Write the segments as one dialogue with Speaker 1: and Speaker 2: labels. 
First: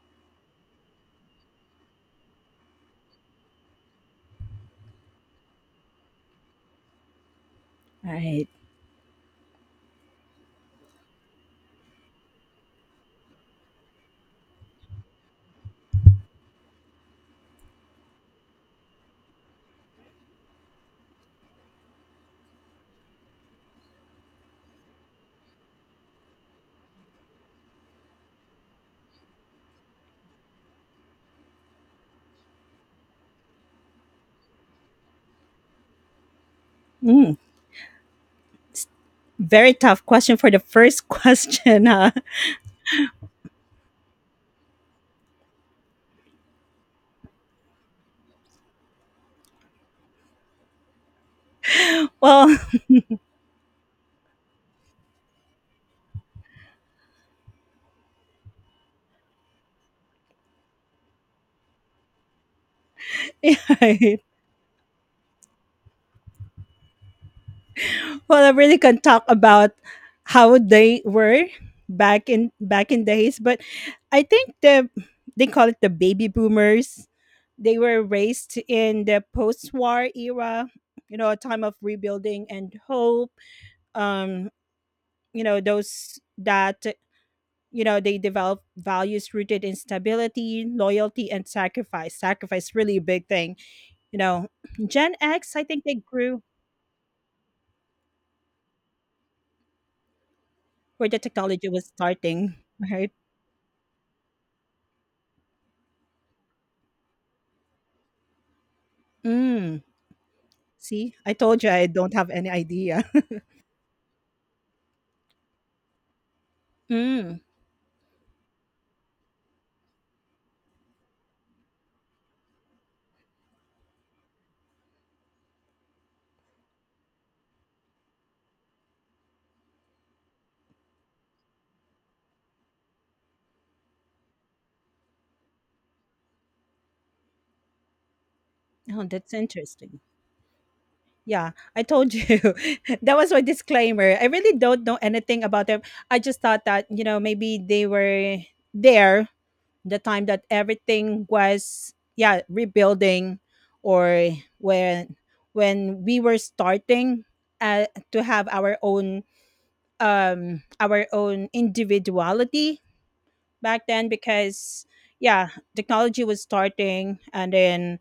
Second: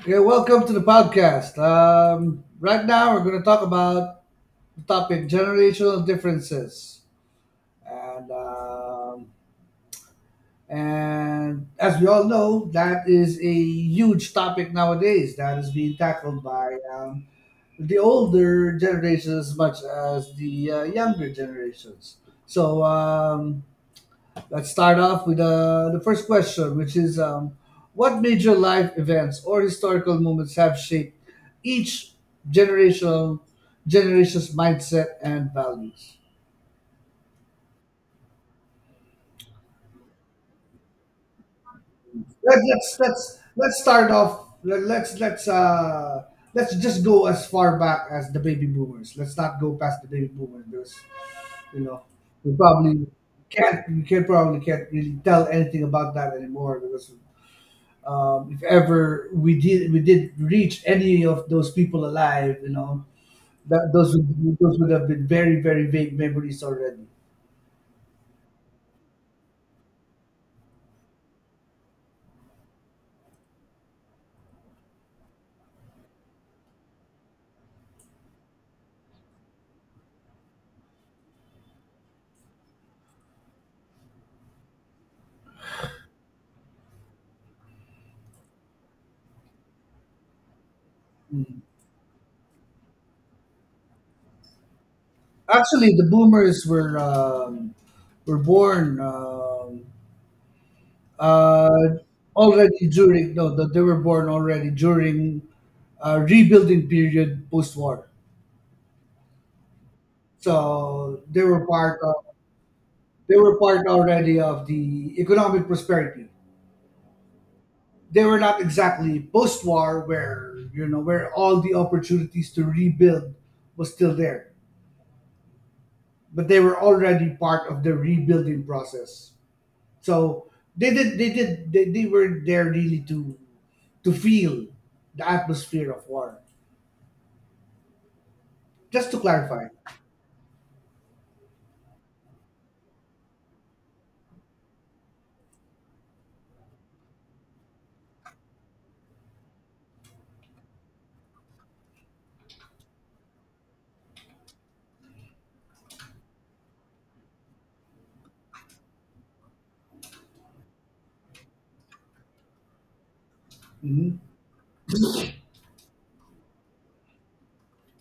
Speaker 1: Okay, welcome to the podcast. Right now, we're going to talk about the topic generational differences,
Speaker 2: All
Speaker 1: and
Speaker 2: right.
Speaker 1: um, and as we all know, that is a huge topic nowadays that is being tackled by the older generations as much as the younger generations. So, um, Let's start off with the first question, which is what major life events or historical moments have shaped each generational generation's mindset and values?
Speaker 2: Mm, Very tough question for the first question. Huh?
Speaker 1: Let's start off. Let's just go as far back as the baby boomers. Let's not go past the baby boomers because, you know, we
Speaker 2: Well,
Speaker 1: probably can't we can probably can't really tell anything about that anymore because if ever we did reach any of those people alive, you know,
Speaker 2: yeah,
Speaker 1: that
Speaker 2: right.
Speaker 1: those would have been very vague memories already.
Speaker 2: Well, I really can talk about how they were back in days, but I think they call it the baby boomers. They were raised in the post-war era, you know, a time of rebuilding and hope. Um, you know, those that you know They develop values rooted in stability, loyalty, and
Speaker 1: Mm.
Speaker 2: sacrifice. Sacrifice really a big thing. You know, Gen X, I think
Speaker 1: Actually,
Speaker 2: they
Speaker 1: the
Speaker 2: grew
Speaker 1: boomers were born
Speaker 2: where the technology was
Speaker 1: uh,
Speaker 2: starting,
Speaker 1: already
Speaker 2: right?
Speaker 1: during no, the, they were born already during rebuilding period post war.
Speaker 2: Mm. See,
Speaker 1: So
Speaker 2: I told you I don't have any idea.
Speaker 1: they were part already of the economic prosperity.
Speaker 2: Mm.
Speaker 1: They were not exactly post-war where, you know, where all the opportunities to rebuild was still there, but they were already part of the rebuilding process. So they were there really to feel the atmosphere of war,
Speaker 2: Oh,
Speaker 1: just to
Speaker 2: that's
Speaker 1: clarify.
Speaker 2: interesting. Yeah, I told you. That was my disclaimer. I really don't know anything about them. I just thought that, you know, maybe they were there the time that everything was, yeah, rebuilding, or when when we were starting uh, to have our own, our own individuality back then,
Speaker 1: Hmm.
Speaker 2: because yeah, technology was starting. And then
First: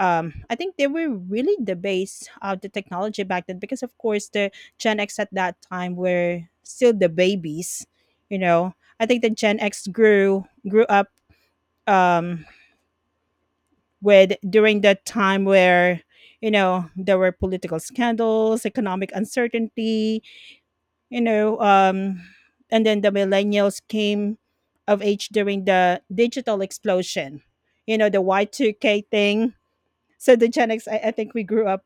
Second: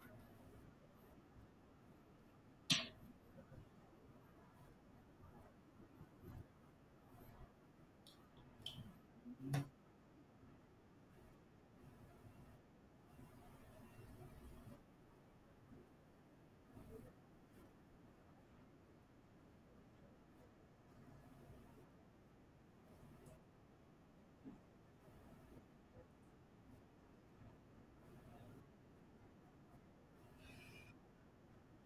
Speaker 2: I think they were really the base of the technology back then, because of course the Gen X at that time were still the babies, you know. I think the Gen X grew up, um with during that time where, you know, there were political scandals, economic uncertainty, you know. And then the millennials came of age during the digital explosion, you know, the Y2K thing. So the Gen X, I think we grew up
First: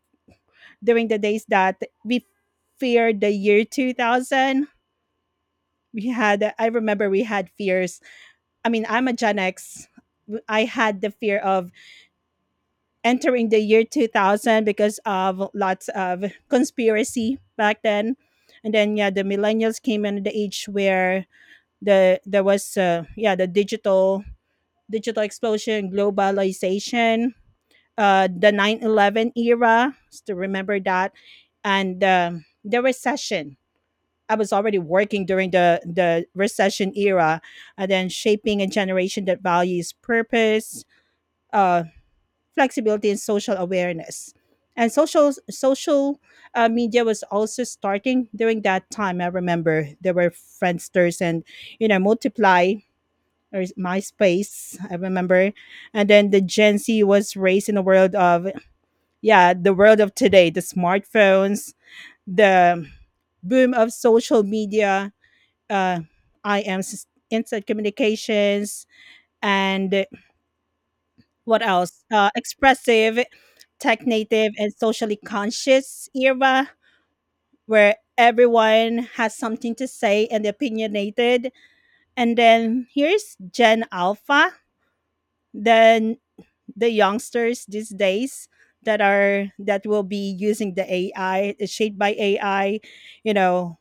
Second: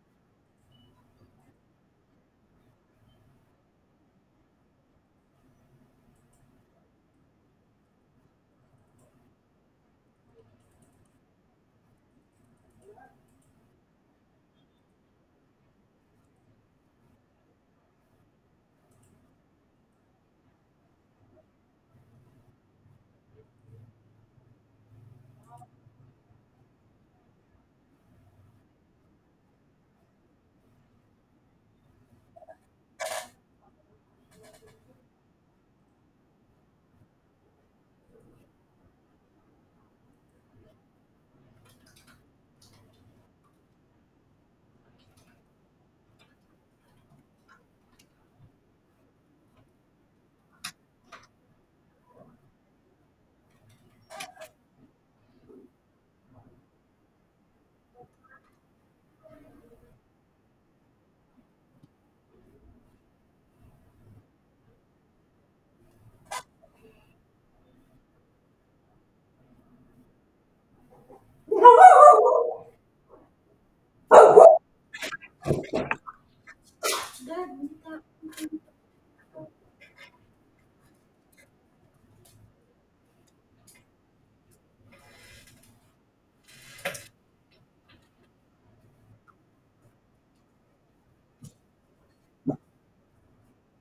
Speaker 2: during the days that we feared the year 2000. We had I remember we had fears. I mean, I'm a gen x. I am a general xi, had the fear of entering the year 2000 because of lots of conspiracy back then. And then yeah, the millennials came in the age where there was, yeah, the digital explosion, globalization, the 9/11 era, to remember that. And the recession. I was already working during the recession era. And then shaping a generation that values purpose, uh, flexibility, and social awareness. And social media was also starting during that time. I remember there were friendsters and, you know, multiply, or MySpace, I remember. And then the Gen Z was raised in the world of, today: the smartphones, the boom of social media, uh, IMs, instant communications, and what else? Expressive, tech native, and socially conscious era where everyone has something to say and opinionated. And then here's Gen Alpha, the the youngsters these days that will be using the AI, is shaped by AI. You know,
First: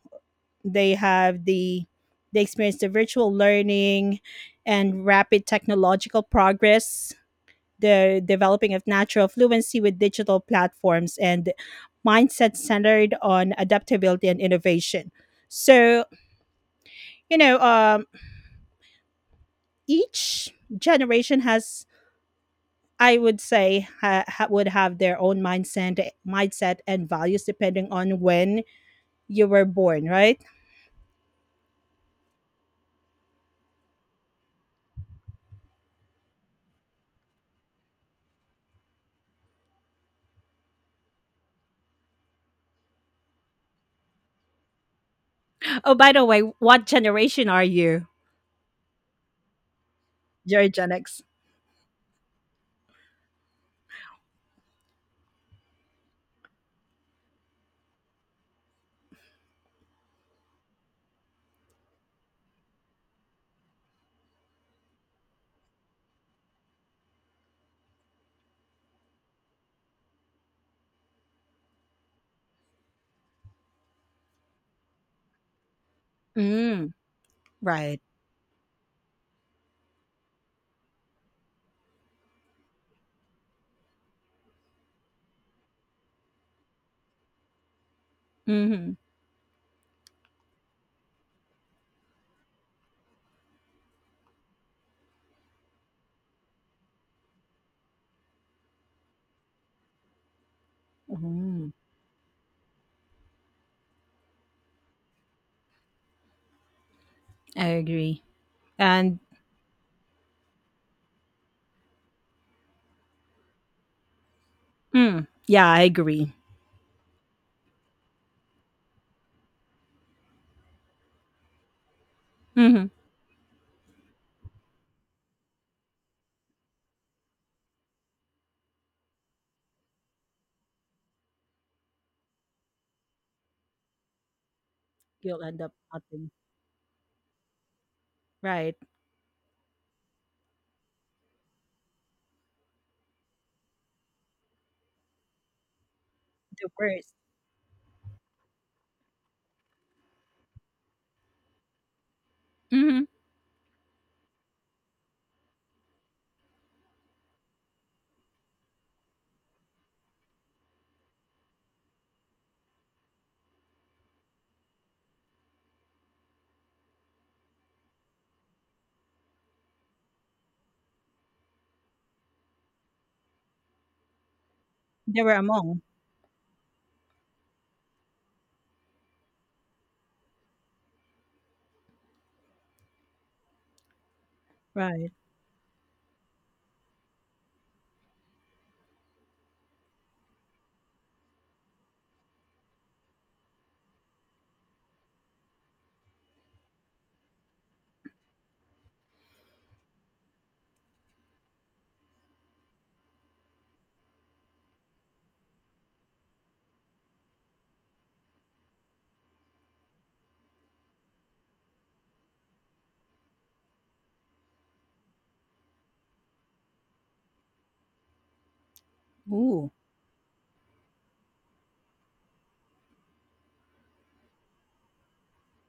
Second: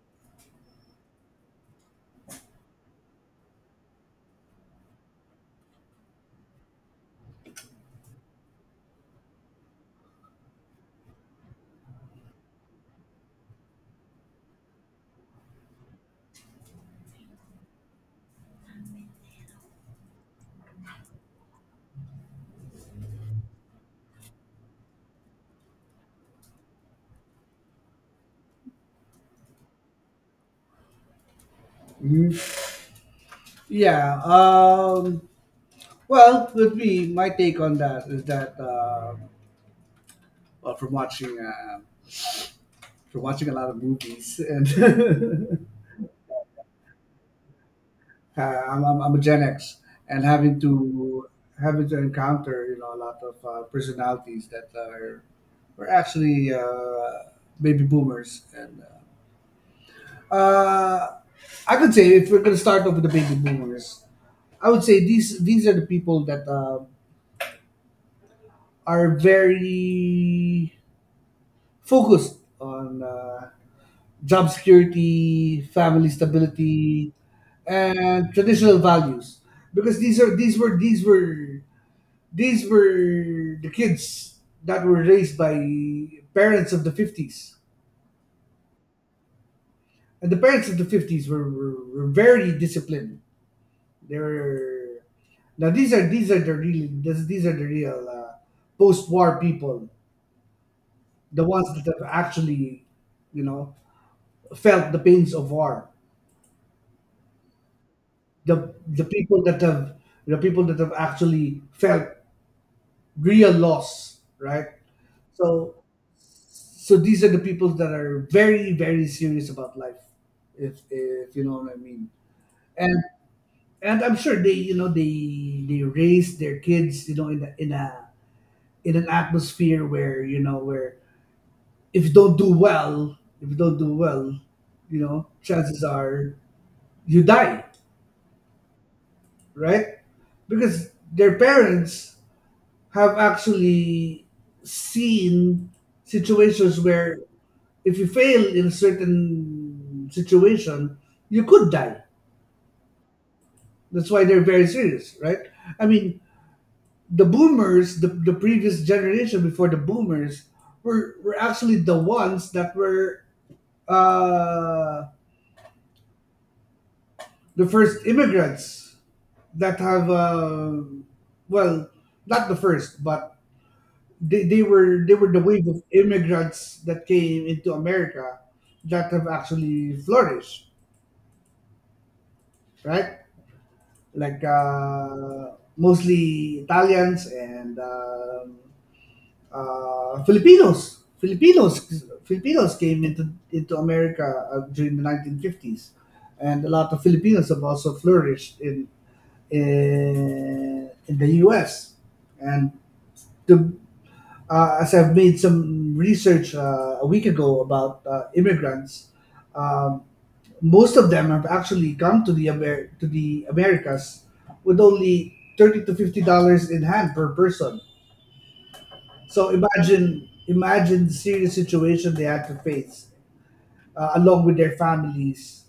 Speaker 2: they have the they experience the virtual learning and rapid technological progress, the developing of natural fluency with digital platforms and mindset centered on adaptability and innovation. So, you know, each generation has, I would say, would have their own mindset and values depending on when you were born, right?
Speaker 1: Hmm. Yeah. Well, with me, my take on that is that well, from watching uh, from watching a lot of movies and
Speaker 2: Oh, by the way, what generation are you?
Speaker 1: I'm a Gen X, and
Speaker 2: You're Gen X.
Speaker 1: having to encounter, you know, a lot of personalities that are were actually baby boomers, and uh, uh, I could say if we're gonna start off with the baby boomers, I would say these are the people that are very focused on job security, family
Speaker 2: Mm,
Speaker 1: stability,
Speaker 2: right.
Speaker 1: and traditional values, because these were the kids that were raised by parents of the 50s.
Speaker 2: Mm-hmm.
Speaker 1: And the parents of the 50s were very disciplined. They were now these are the real post-war people, the ones
Speaker 2: Mm,
Speaker 1: that have actually, you know, felt the pains of war.
Speaker 2: I agree.
Speaker 1: The the
Speaker 2: And
Speaker 1: people that have the people that have actually felt real loss, right?
Speaker 2: yeah,
Speaker 1: So
Speaker 2: I agree.
Speaker 1: so these are the people that are very serious about life, if you know what I mean.
Speaker 2: Mm-hmm.
Speaker 1: And I'm sure they, you know, they raise their kids, you know, in a in an atmosphere where, you know, where if you don't do well, you know,
Speaker 2: You'll end up
Speaker 1: chances
Speaker 2: nothing.
Speaker 1: are you die,
Speaker 2: Right.
Speaker 1: right? Because their parents have actually seen
Speaker 2: The
Speaker 1: situations
Speaker 2: worst.
Speaker 1: where if you fail in a certain situation, you could die.
Speaker 2: Mm-hmm.
Speaker 1: That's why they're very serious, right? I mean, the boomers, the previous generation before the boomers, were actually the ones that were uh, the first immigrants that have, well, not the first, but they
Speaker 2: They
Speaker 1: were
Speaker 2: were
Speaker 1: the wave
Speaker 2: among,
Speaker 1: of immigrants that came into America that have actually flourished, right? Like
Speaker 2: right?
Speaker 1: mostly Italians and Filipinos. Filipinos came into America during the 1950s, and a lot of Filipinos have also flourished in in the U.S. And to, as I've made some research a week ago about immigrants. Um, Most of them have actually come to the to the Americas with only $30 to $50 in hand per person. So
Speaker 2: Ooh.
Speaker 1: imagine the serious situation they had to face along with their families.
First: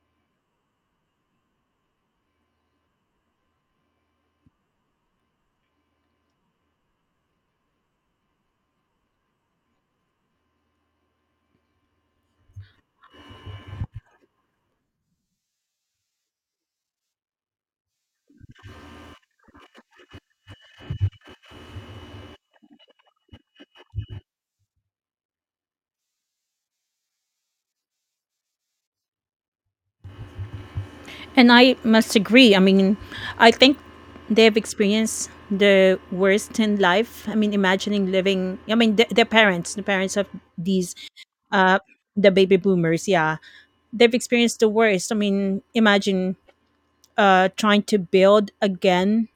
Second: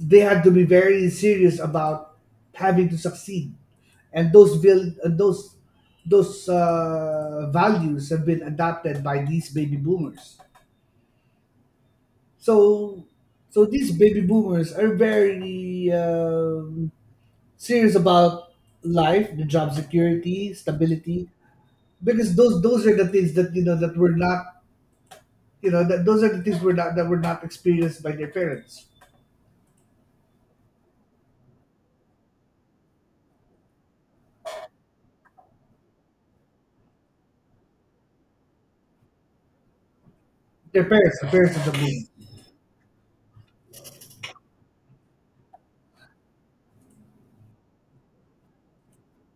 Speaker 1: They had to be very serious about having to succeed, and those vil- and those values have been adopted by these baby boomers. So these baby boomers are very serious about life, the job security, stability, because those are the things that, you know, that those are the things we're not that were not experienced by their parents.
Speaker 2: And I must agree. I mean, I think they've experienced the worst in life. I mean, imagining living, I mean, the parents of
Speaker 1: Their
Speaker 2: these,
Speaker 1: parents, the parents of the
Speaker 2: uh,
Speaker 1: boomers.
Speaker 2: the baby boomers, yeah, they've experienced the worst. I mean, imagine trying to build again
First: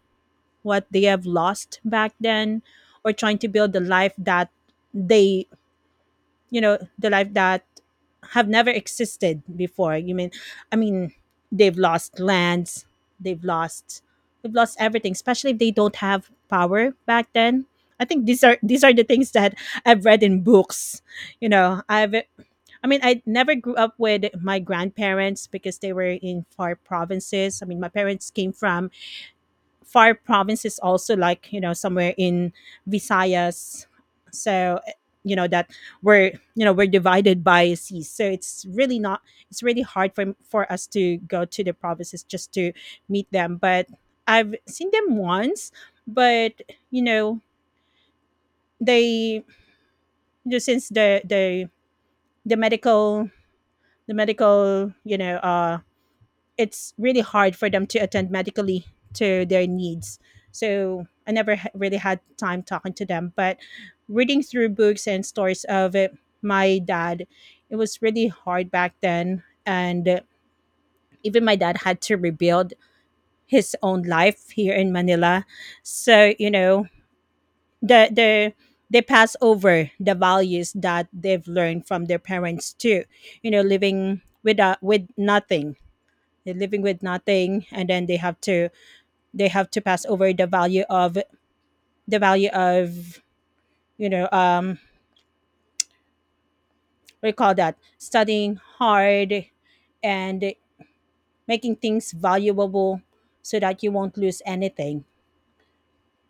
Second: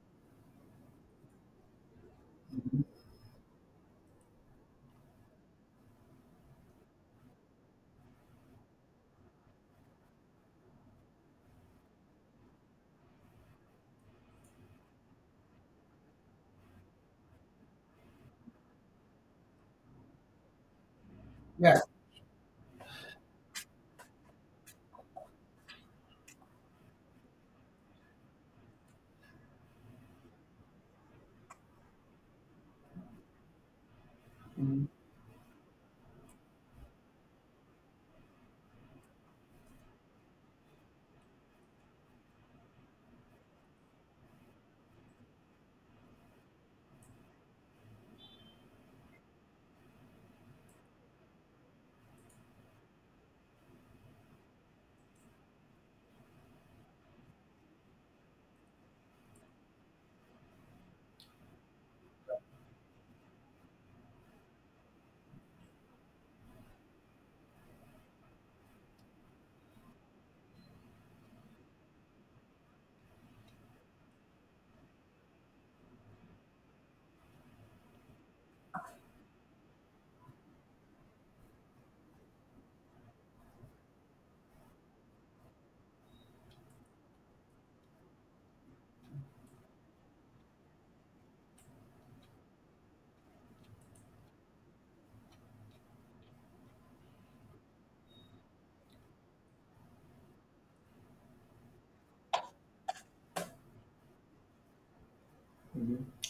Speaker 2: what they have lost back then, or trying to build the life that they you know the life that have never existed before, you mean. I mean, they've lost lands. They've lost they've lost everything, especially if they don't have power back then. I think these are the things that I've read in books. You
Speaker 1: Yeah.
Speaker 2: know, I mean, I never grew up with my grandparents because they were in far provinces. I mean, my parents came from far provinces also, like, you know, somewhere in Visayas. So, you know that we're you know we're divided by seas, so it's really not, it's really hard for us to go to the provinces just to meet them. But I've seen them once. But you know, they you know, since the the the medical the medical, it's really hard for them to attend medically to their needs. So I never really had time talking to them, but reading through books and stories of my dad, it was really hard back then. And even my dad had to rebuild his own life here in Manila. So, you know, the, the, they pass over the values that they've learned from their parents too. You know, living with nothing. They're living with nothing, and then they have to pass over the value of, the value of you know, what do you call that, studying hard and making things valuable so that you won't lose anything.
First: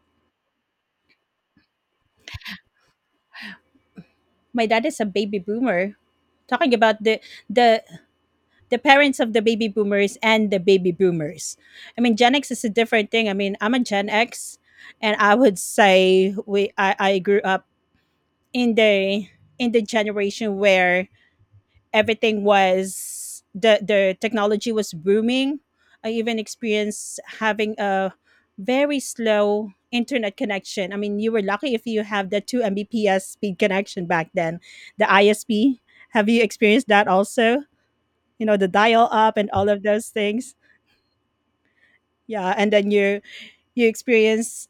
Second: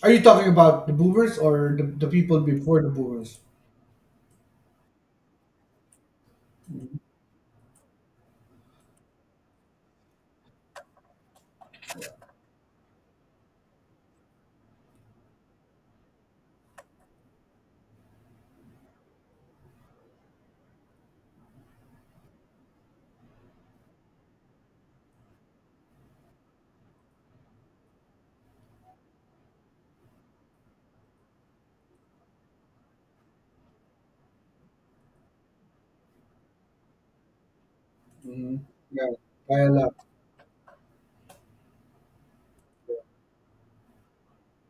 Speaker 1: Are you talking about the boomers or the people before the boomers?
Speaker 2: My dad is a baby boomer. Talking about the the parents of the baby boomers and the baby boomers. I mean, Gen X is a different thing. I mean, I'm a Gen X, and I would say, I grew up in the generation where everything was the technology was booming. I even experienced having a very slow internet connection. I mean, you were lucky if you have the 2 Mbps speed connection back then. The ISP, have you experienced that also? You
Speaker 1: Hmm.
Speaker 2: know, the dial
Speaker 1: Yeah,
Speaker 2: up and
Speaker 1: by
Speaker 2: all
Speaker 1: a
Speaker 2: of
Speaker 1: lot.
Speaker 2: those things. Yeah, and then you experience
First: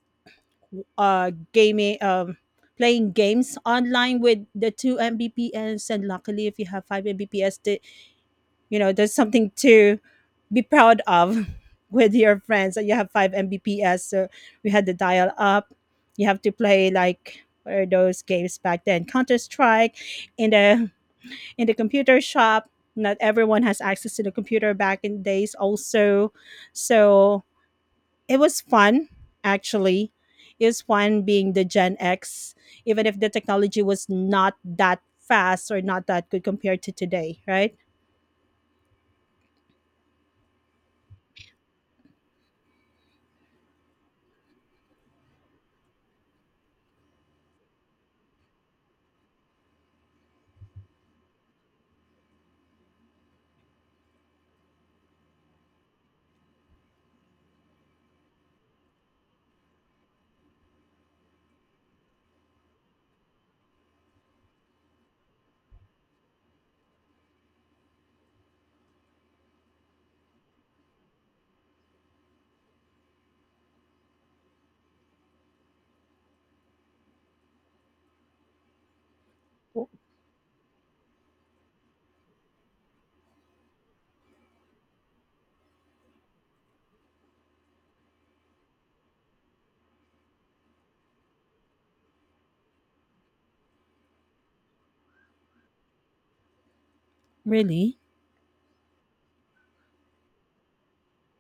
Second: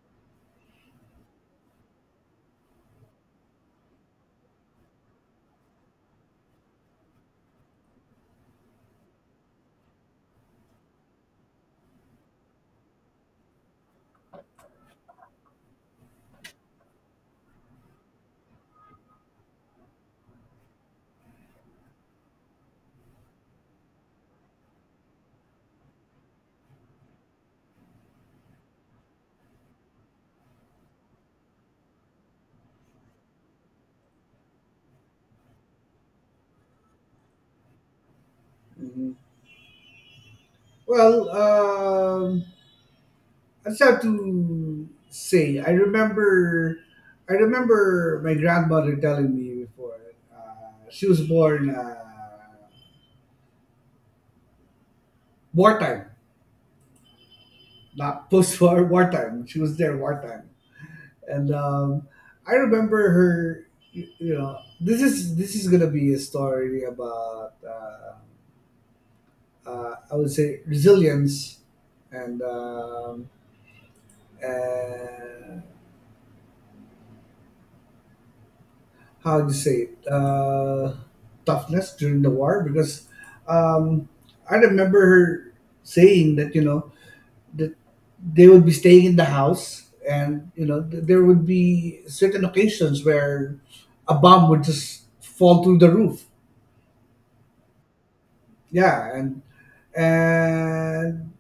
Speaker 2: gaming, playing games online with the 2 Mbps, and luckily if you have 5 Mbps, the you know, there's something to be proud of with your friends that you have 5 Mbps. So we had the dial up. You have to play, like, what are those games back then? Counter Strike in the computer shop. Not everyone has access to the computer back in days also. So it was fun actually. It was fun being the Gen X, even if the technology was not that fast or not that good compared to today, right?
Speaker 1: Mhm. Well, I just have to say, I remember my grandmother telling me before. She was born. Wartime, not post war, wartime. She was there wartime, and I remember her. You know, this is gonna be a story about I would say resilience and um, and how do you say it? Toughness during the war because, um, I remember her saying that, you know, that they would be staying in the house, and you know there would be certain occasions where a bomb would just fall through the roof,
Speaker 2: Really?
Speaker 1: yeah. And and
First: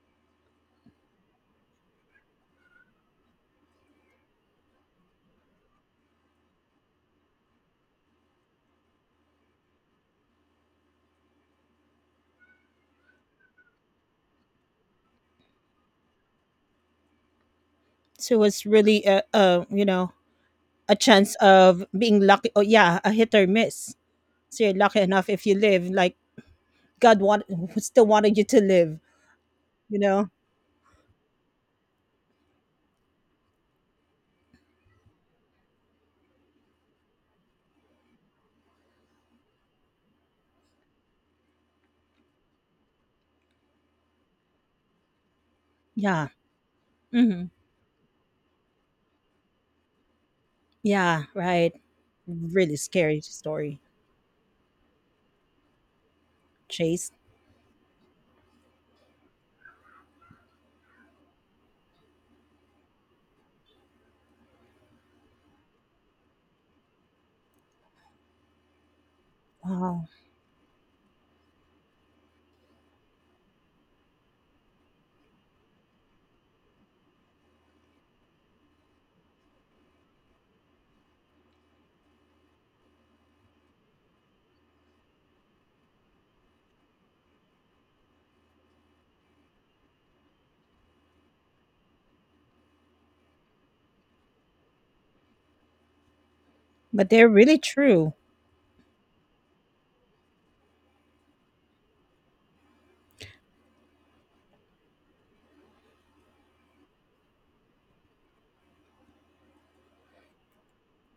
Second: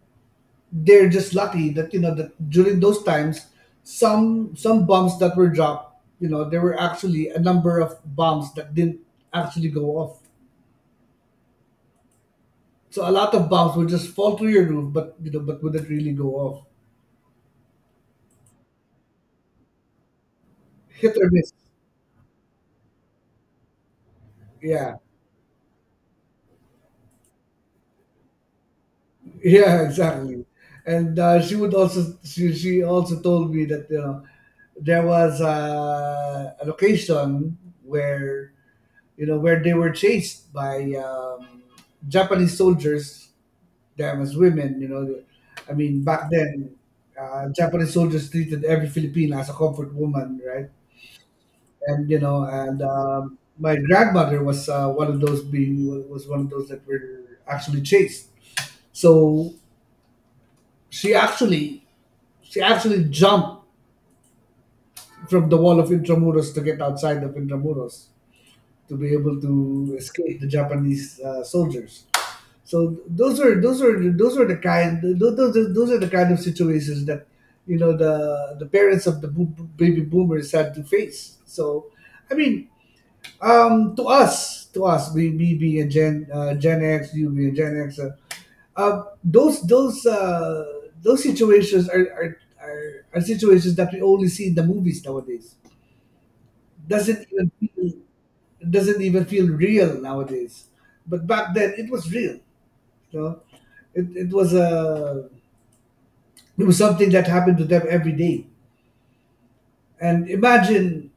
Speaker 1: they're just lucky that, you know, that during those times some bombs that were dropped, you know, there were actually a number of bombs that didn't actually go off. So a lot of bombs would just fall through your roof but, you know, but wouldn't really go off.
Speaker 2: So it's really a you know, a
Speaker 1: Hit or
Speaker 2: chance
Speaker 1: miss.
Speaker 2: of being lucky. Oh yeah, a hit or miss. So you're
Speaker 1: Yeah.
Speaker 2: lucky enough if you live. Like God want, still wanted you to live.
Speaker 1: Yeah,
Speaker 2: You know.
Speaker 1: exactly. And she would also she also told me that, you know, there was a location where, you know, where they were chased by Japanese soldiers, them as women. You know, I mean
Speaker 2: Yeah.
Speaker 1: back then
Speaker 2: Hmm.
Speaker 1: Japanese soldiers treated every Filipina as a comfort woman, right?
Speaker 2: Yeah. Right.
Speaker 1: And you know,
Speaker 2: Really
Speaker 1: and
Speaker 2: scary
Speaker 1: my
Speaker 2: story.
Speaker 1: grandmother was one of those being was one of those that
Speaker 2: Chase.
Speaker 1: were actually chased. So she actually she actually jumped from the wall of Intramuros to get outside of Intramuros to be able to
Speaker 2: Wow.
Speaker 1: escape the Japanese soldiers. So those are the kind those are the kind of situations that, you know, the parents of the baby boomers had to face. So I mean, to us, we, me being a Gen X, you being Gen X, those those situations are, are are situations that we only see in the movies nowadays.
Speaker 2: But
Speaker 1: Doesn't
Speaker 2: they're
Speaker 1: even
Speaker 2: really
Speaker 1: feel,
Speaker 2: true.
Speaker 1: doesn't even feel real nowadays. But back then it was real. You know, it was a it was something that happened to them every day. And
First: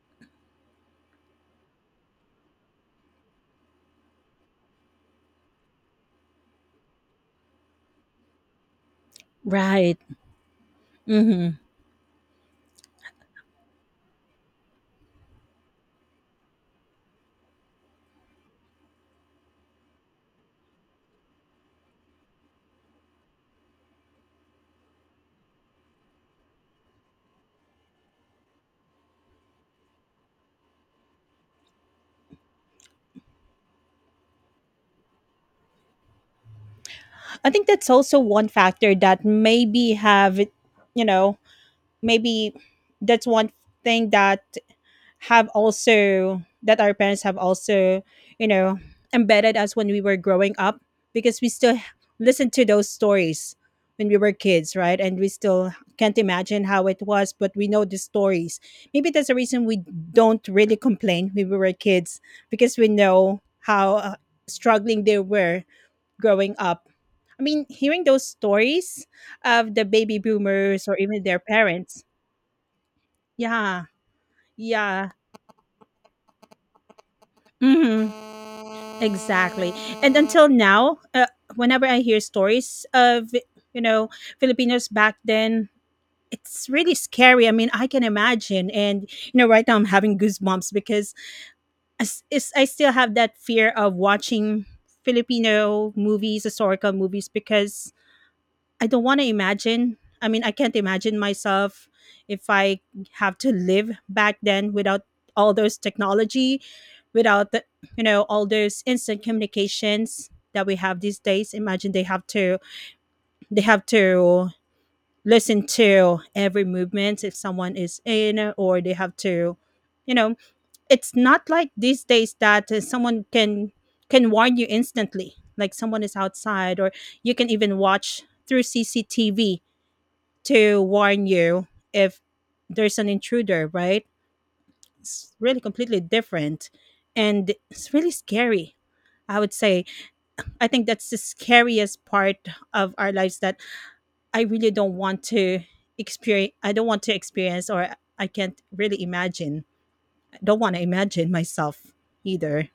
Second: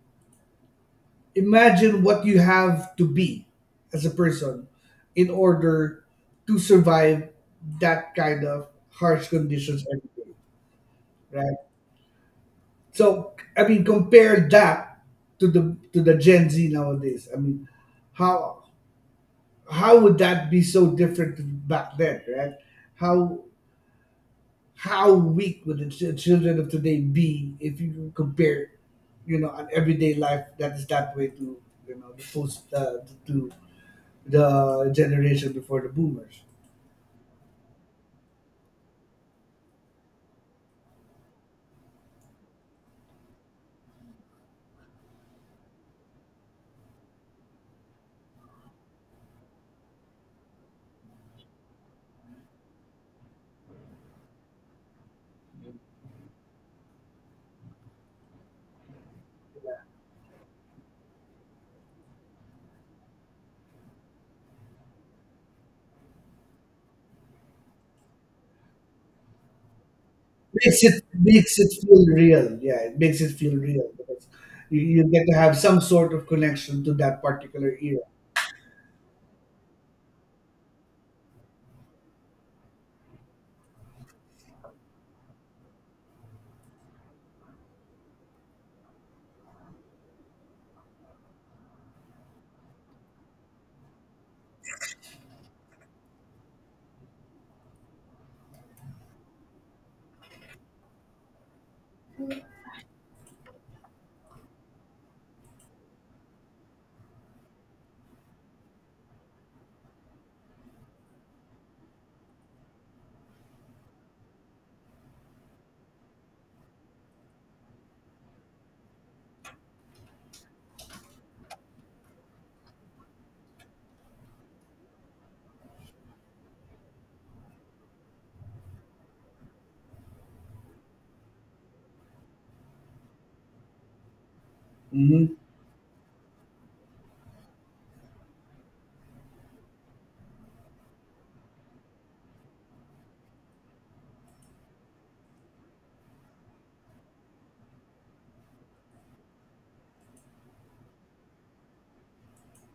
Speaker 1: imagine what you have to be as a person in order to survive that kind of harsh conditions
Speaker 2: Right.
Speaker 1: every day,
Speaker 2: Mm-hmm.
Speaker 1: right? So I mean, compare that to the Gen Z nowadays. I mean, how how would that be so different to back then, right? How how weak would the children of today be if you compare, you know, an everyday life that is that way to, you know, the post to the generation before the boomers?
Speaker 2: I think that's also one factor that maybe you know, maybe that's one thing that have also that our parents have also, you know, embedded us when we were growing up, because we still listen to those stories when we were kids, right? And we still can't imagine how it was, but we know the stories. Maybe that's the reason we don't really complain when we were kids, because we know how struggling they were growing up. I mean, hearing those stories of the baby
Speaker 1: Makes
Speaker 2: boomers or
Speaker 1: it
Speaker 2: even their parents.
Speaker 1: feel real. Yeah, it makes it feel
Speaker 2: Yeah,
Speaker 1: real because you
Speaker 2: yeah,
Speaker 1: get to have some sort of connection to that particular era.
Speaker 2: hmm, exactly. And until now, whenever I hear stories of, you know, Filipinos back then, it's really scary. I mean, I can imagine, and you know, right now I'm having goosebumps because I still have that fear of watching Filipino movies, historical movies, because I don't want to imagine. I mean, I can't imagine myself if I have to live back then without all those technology, without the, you know, all those instant communications that we have these days. Imagine they have to, they have to listen to every movement if someone is in, or they have to, you know, it's not like these days that someone can warn you instantly, like someone is outside, or you can even watch through CCTV to warn you if there's an intruder, right?
Speaker 1: Mm-hmm.
Speaker 2: It's really completely different, and it's really scary. I would say I think that's the scariest part of our lives that I really don't want to experience. Or I can't really imagine. I don't want to imagine myself either.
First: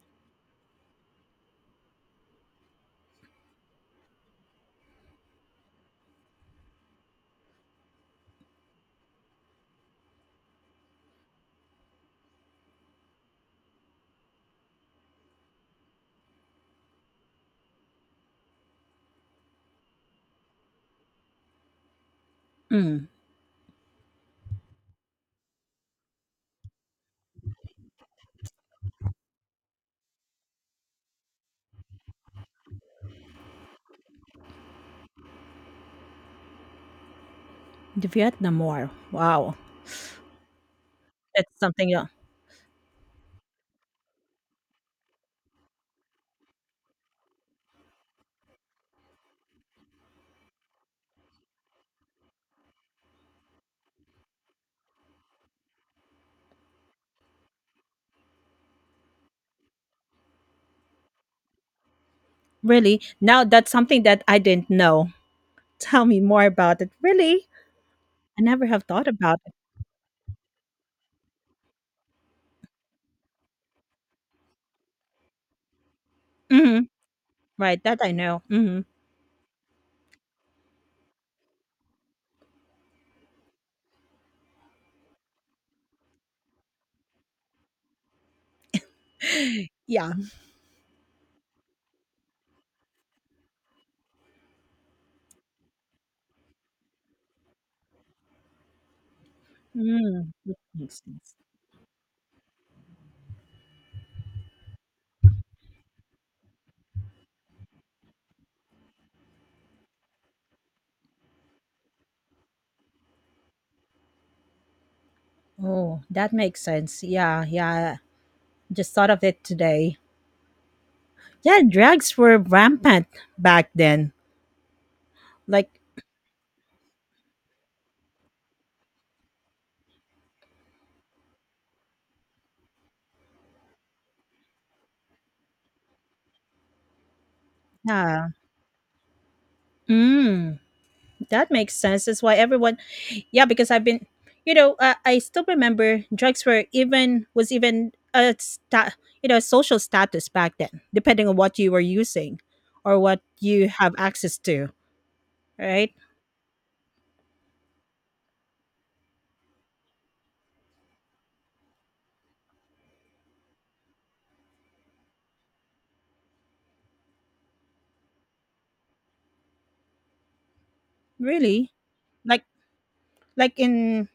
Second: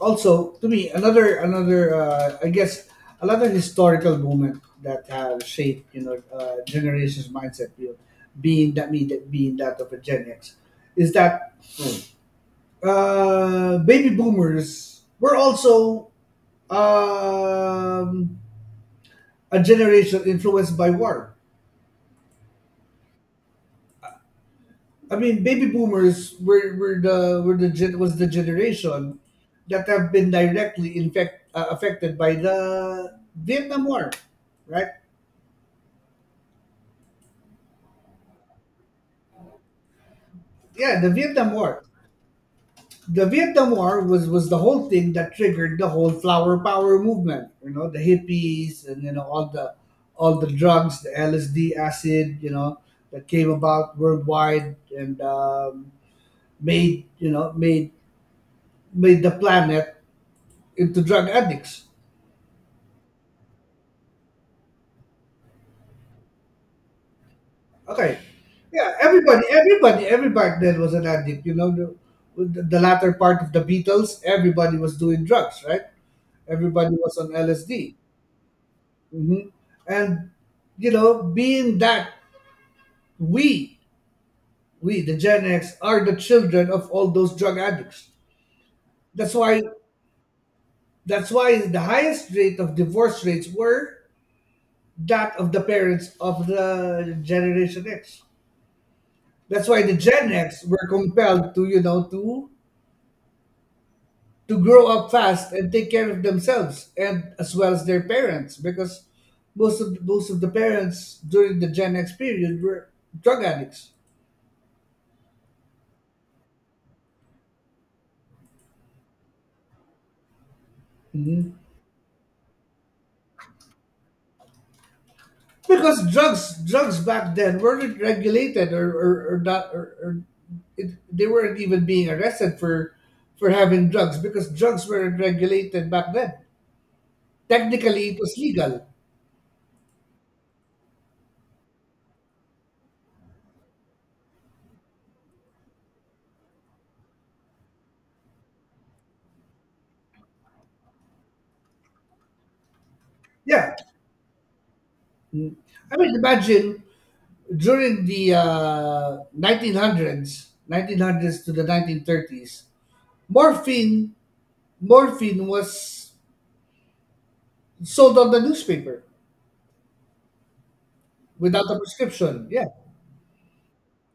Speaker 1: Also to me, another I guess another historical moment that have shaped, you know, generations mindset, you know, being that me, that being that of a Gen X, is that, Mm, baby boomers were also um, a generation influenced by war.
Speaker 2: Mm,
Speaker 1: I mean, baby boomers were the was the generation that have been directly affected by the Vietnam War, right?
Speaker 2: the Vietnam War. Wow,
Speaker 1: Yeah, the
Speaker 2: that's
Speaker 1: Vietnam War.
Speaker 2: something else.
Speaker 1: The Vietnam War was the whole thing that triggered the whole flower power movement. You know, the hippies and you know all the drugs, the LSD, acid, you know, that came about worldwide and made you know made made the planet into drug addicts.
Speaker 2: Really? Now that's something that I didn't know. Tell me more about it. Really?
Speaker 1: Okay.
Speaker 2: I never have
Speaker 1: Yeah,
Speaker 2: thought about it.
Speaker 1: everybody back then was an addict. You know, with the latter part of the Beatles, everybody was doing drugs, right?
Speaker 2: Hmm.
Speaker 1: Everybody was on
Speaker 2: Right,
Speaker 1: LSD.
Speaker 2: that I know. Hmm.
Speaker 1: Hmm. And, you know, being that we, we, the Gen X, are the children of all those drug addicts. That's why,
Speaker 2: Yeah.
Speaker 1: that's why the highest rate of divorce rates were that of the parents of the Generation X. That's why the Gen
Speaker 2: Mm.
Speaker 1: X were
Speaker 2: Makes sense.
Speaker 1: compelled to, you know, to grow up fast and take care of themselves and as well as their parents, because most of the parents during the Gen X period were drug addicts.
Speaker 2: Oh, that makes sense. Yeah, yeah. Just thought of it today.
Speaker 1: Hmm.
Speaker 2: Yeah, drugs were rampant back then. Like,
Speaker 1: Because drugs back then weren't regulated or not or, or they weren't even being arrested for having drugs, because drugs weren't regulated back then. Technically it
Speaker 2: yeah.
Speaker 1: was legal.
Speaker 2: Mm, that makes sense. That's why everyone, yeah, because I've been, you know, I still remember drugs were even, was even a, you know, social status back then, depending on what you were using or what you
Speaker 1: Yeah,
Speaker 2: have access to, right?
Speaker 1: I mean imagine during the 1900s, 1900s to the 1930s, morphine morphine was sold on the newspaper without
Speaker 2: Really?
Speaker 1: a
Speaker 2: Like
Speaker 1: prescription. Yeah.
Speaker 2: like in,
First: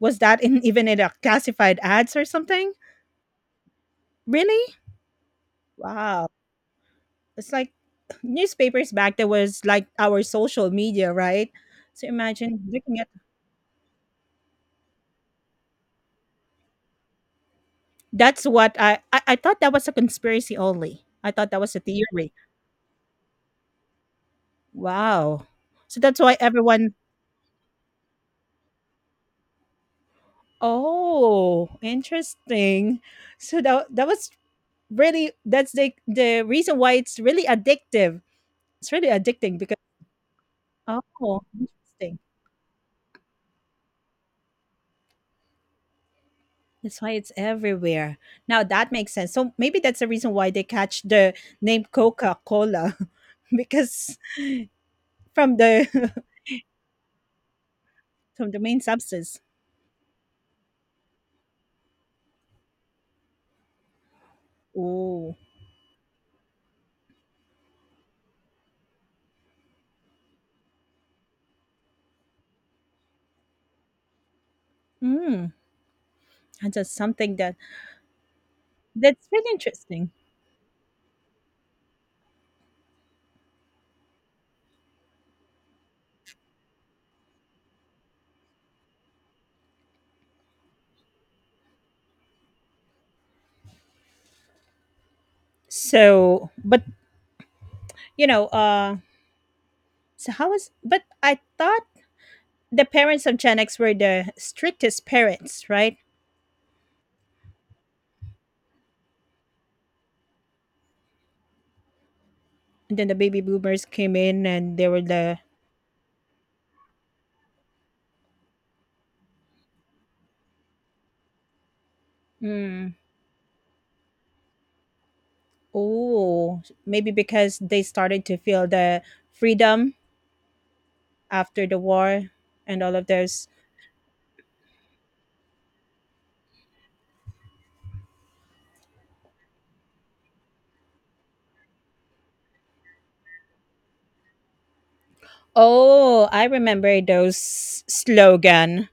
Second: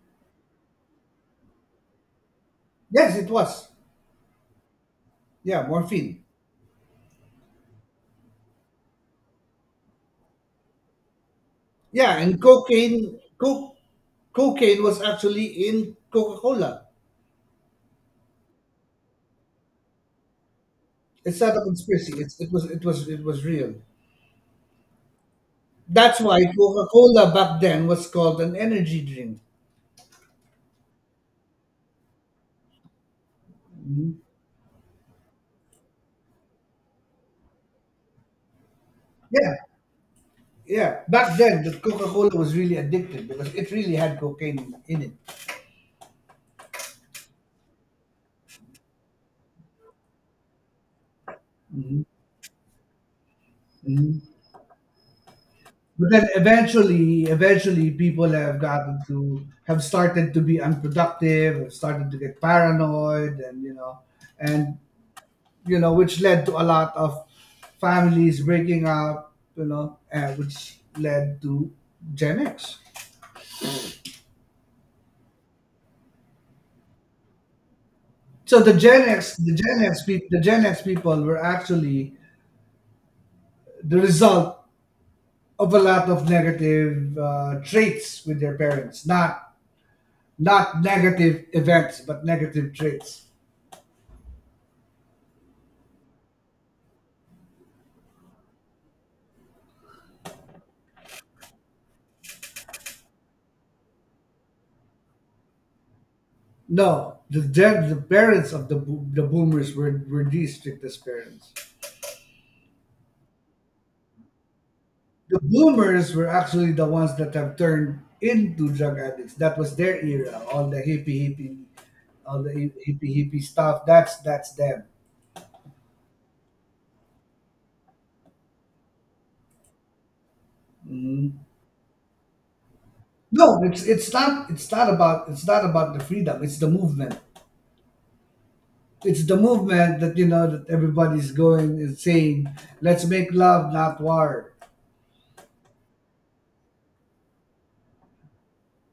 Speaker 2: was that in even in a classified ads or something?
Speaker 1: Yes, it was.
Speaker 2: Really?
Speaker 1: Yeah, morphine.
Speaker 2: Wow. It's like newspapers back there was like our social media, right? So
Speaker 1: Yeah, and
Speaker 2: imagine looking at,
Speaker 1: cocaine was actually in Coca-Cola.
Speaker 2: that's what I thought that was a conspiracy only. I
Speaker 1: It's
Speaker 2: thought
Speaker 1: not a
Speaker 2: that was a
Speaker 1: conspiracy.
Speaker 2: theory.
Speaker 1: It's, it was real.
Speaker 2: Wow. So
Speaker 1: That's
Speaker 2: that's why
Speaker 1: why
Speaker 2: everyone.
Speaker 1: Coca-Cola back then was called an energy drink.
Speaker 2: Oh, interesting. So that was really that's the reason why it's really addictive. It's really
Speaker 1: Yeah.
Speaker 2: addicting because
Speaker 1: Yeah, back
Speaker 2: oh,
Speaker 1: then the
Speaker 2: interesting.
Speaker 1: Coca-Cola was really addictive because it really had cocaine in it.
Speaker 2: That's why it's everywhere. Now that makes sense. So maybe that's the reason why they catch the name
Speaker 1: hmm
Speaker 2: Coca-Cola because from the
Speaker 1: But then eventually people
Speaker 2: from
Speaker 1: have
Speaker 2: the main
Speaker 1: gotten
Speaker 2: substance.
Speaker 1: to have started to be unproductive, have started to get paranoid, and and
Speaker 2: Oh,
Speaker 1: which led to a lot of families breaking up, you know, and which led to Gen X.
Speaker 2: mm, that's just something that
Speaker 1: So
Speaker 2: that's really
Speaker 1: The Gen X
Speaker 2: interesting.
Speaker 1: people, the Gen X people were actually the result of a lot of negative traits with their parents. Not negative events, but negative traits.
Speaker 2: So, but you know, uh, so how is? But I thought the parents of Gen X were the strictest parents, right?
Speaker 1: No, the boomers were the strictest parents.
Speaker 2: And then the baby boomers came in and they were the
Speaker 1: The boomers were actually the ones that have turned into drug addicts. That was their era. All the hippie hippie, all the hi-
Speaker 2: mm,
Speaker 1: hippie hippie stuff. That's them.
Speaker 2: oh, maybe because they started to feel the freedom
Speaker 1: Mhm.
Speaker 2: after the war and all of those.
Speaker 1: No, it's not about the freedom. It's the movement. It's the movement that, you know, that everybody's going and saying, "Let's make love, not war."
Speaker 2: Oh, I remember those slogan.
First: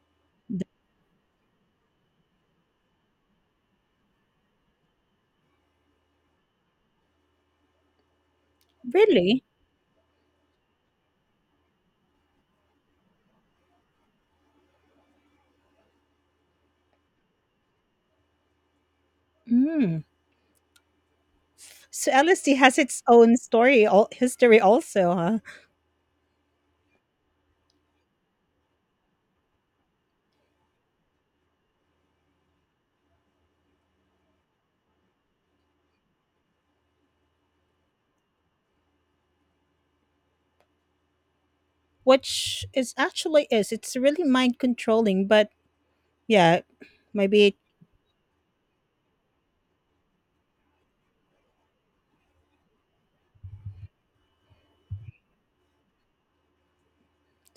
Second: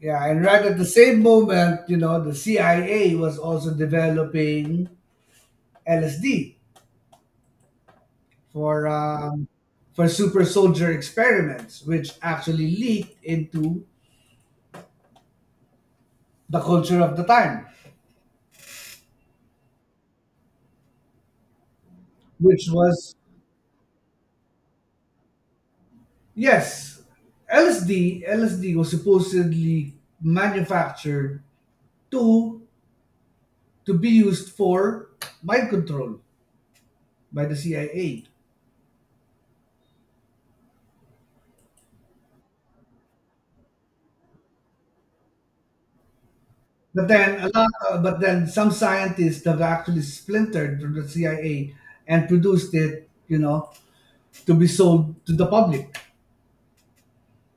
Speaker 1: Yeah, and right at the same moment, you know, the CIA was also developing LSD for
Speaker 2: Really?
Speaker 1: um, for super soldier experiments, which actually leaked into the culture of the time,
Speaker 2: Mm. So LSD
Speaker 1: which
Speaker 2: has its
Speaker 1: was,
Speaker 2: own story, all history also, huh?
Speaker 1: yes, LSD. LSD was supposedly manufactured to be used for mind control by the CIA.
Speaker 2: Which is actually is. It's really mind controlling, but yeah,
Speaker 1: But then
Speaker 2: maybe
Speaker 1: some scientists have actually splintered from the CIA and produced it, you know, to be sold to the public.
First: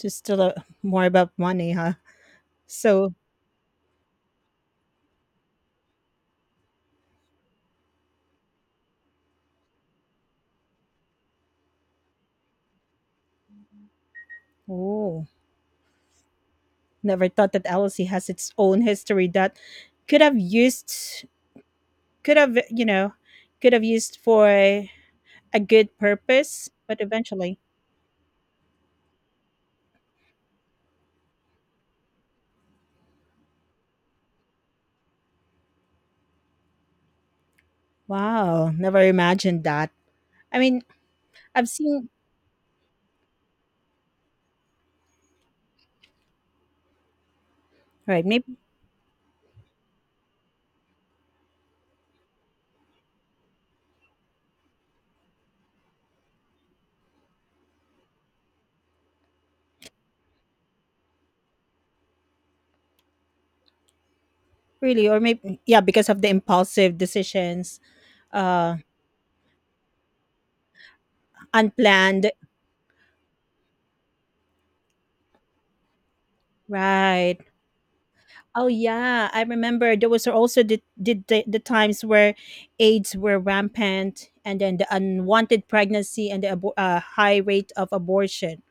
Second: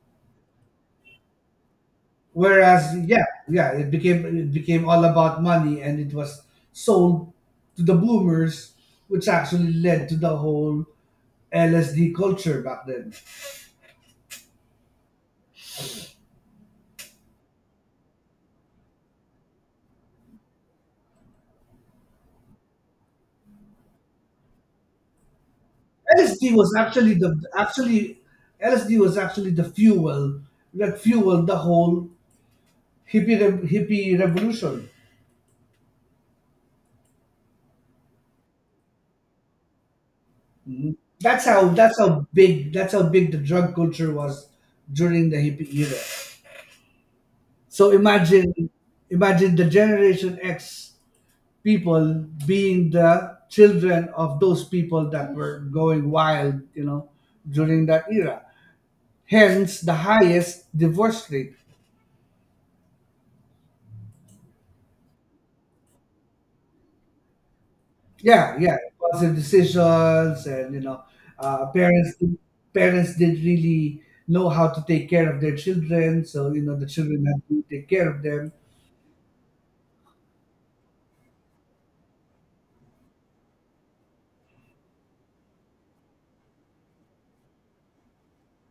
Speaker 2: it's still a, more about money, huh?
Speaker 1: Whereas,
Speaker 2: So,
Speaker 1: yeah, yeah, it became all about money, and it was sold to the boomers, which actually led to the whole LSD culture back then.
Speaker 2: oh, never thought that LSD has its own history that could have used, could have, you know, could have used for a good
Speaker 1: LSD was
Speaker 2: purpose, but
Speaker 1: actually the
Speaker 2: eventually.
Speaker 1: actually LSD was actually the fuel that fueled the whole hippie revolution.
Speaker 2: Wow, never imagined that. I mean,
Speaker 1: Mhm. That's how
Speaker 2: I've
Speaker 1: that's
Speaker 2: seen
Speaker 1: how big that's how big the drug culture was during the hippie era. So
Speaker 2: right, maybe
Speaker 1: imagine the Generation X people being the children of those people that were going wild, you know, during that era. Hence the highest divorce rate.
Speaker 2: really, or maybe yeah, because of the impulsive decisions,
Speaker 1: Yeah, yeah,
Speaker 2: uh,
Speaker 1: impulsive decisions, and parents
Speaker 2: unplanned,
Speaker 1: didn't really know how to take care of their children, so you know the children
Speaker 2: right?
Speaker 1: had to take care of them.
Speaker 2: Oh yeah, I remember there was also the times where AIDS were rampant, and then the unwanted pregnancy and the high rate of abortion.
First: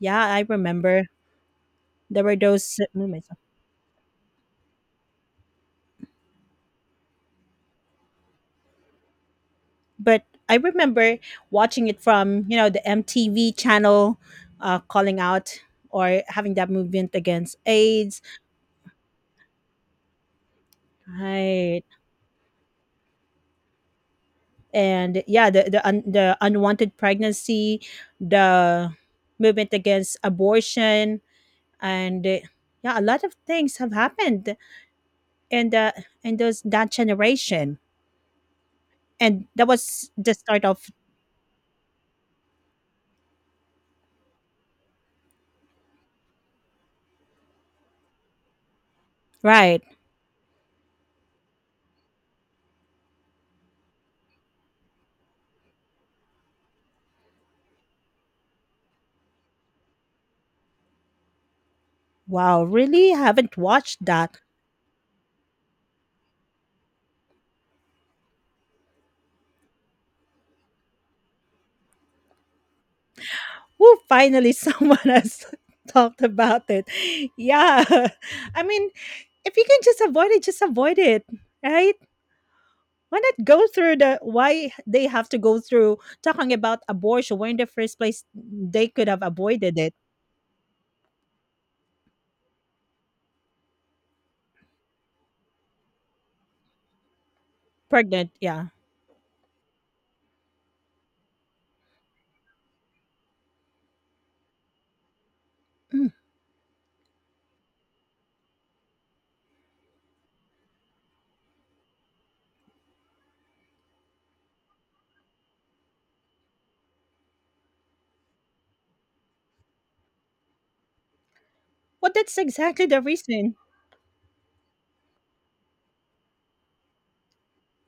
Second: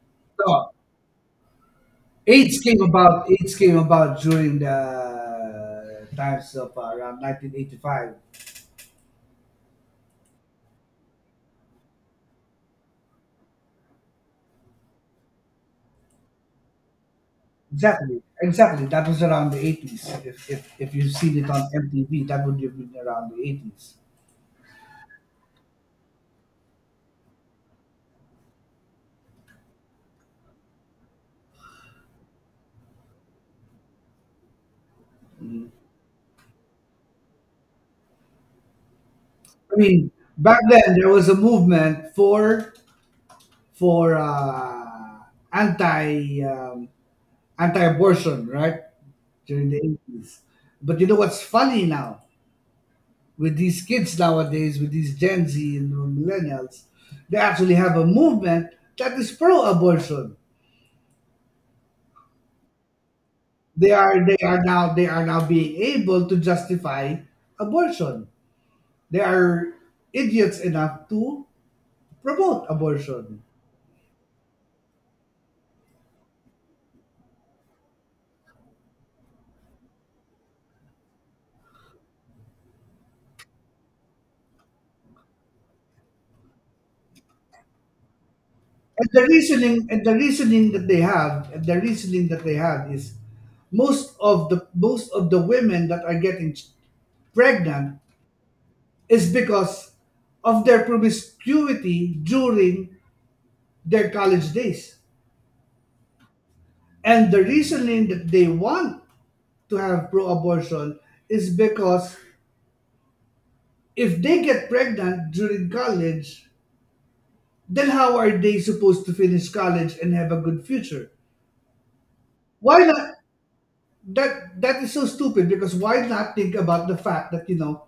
Speaker 2: Yeah, I
Speaker 1: No,
Speaker 2: remember there were those moments.
Speaker 1: AIDS came about during the times of around 1985.
Speaker 2: But I remember watching it from you know the MTV channel, calling out or having that movement against AIDS,
Speaker 1: Exactly, exactly. That was around the 80s. If you've seen it on
Speaker 2: right?
Speaker 1: MTV, that would have been around the 80s.
Speaker 2: And yeah, the unwanted pregnancy, the movement against abortion, and yeah, a lot of things have happened in the in those that generation, and that
Speaker 1: I mean,
Speaker 2: was the
Speaker 1: back
Speaker 2: start of
Speaker 1: then there was a movement for for uh, anti um, anti-abortion, right? During the
Speaker 2: right.
Speaker 1: 80s. But you know what's funny now? With these kids nowadays, with these Gen Z and millennials, they actually have a movement that is pro-abortion.
Speaker 2: Wow, really haven't
Speaker 1: They
Speaker 2: watched
Speaker 1: are they
Speaker 2: that.
Speaker 1: are now they are now being able to justify abortion. They are idiots enough to promote abortion.
Speaker 2: Woo, finally someone has talked about it. Yeah. I mean, if you can just avoid it, right? Why not go through the why they have to go through talking about abortion when in the first place they could have avoided it?
Speaker 1: And the reasoning that they have and the reasoning that they have is most of the women that are getting pregnant
Speaker 2: Pregnant, yeah.
Speaker 1: is because of their promiscuity during their college days.
Speaker 2: Mm.
Speaker 1: And the reasoning that they want to have pro abortion is because if they get pregnant during college, then how are they supposed to finish college and have a good future?
Speaker 2: Well, that's
Speaker 1: Why
Speaker 2: exactly the
Speaker 1: not?
Speaker 2: reason.
Speaker 1: That is so stupid because why not think about the fact that, you know,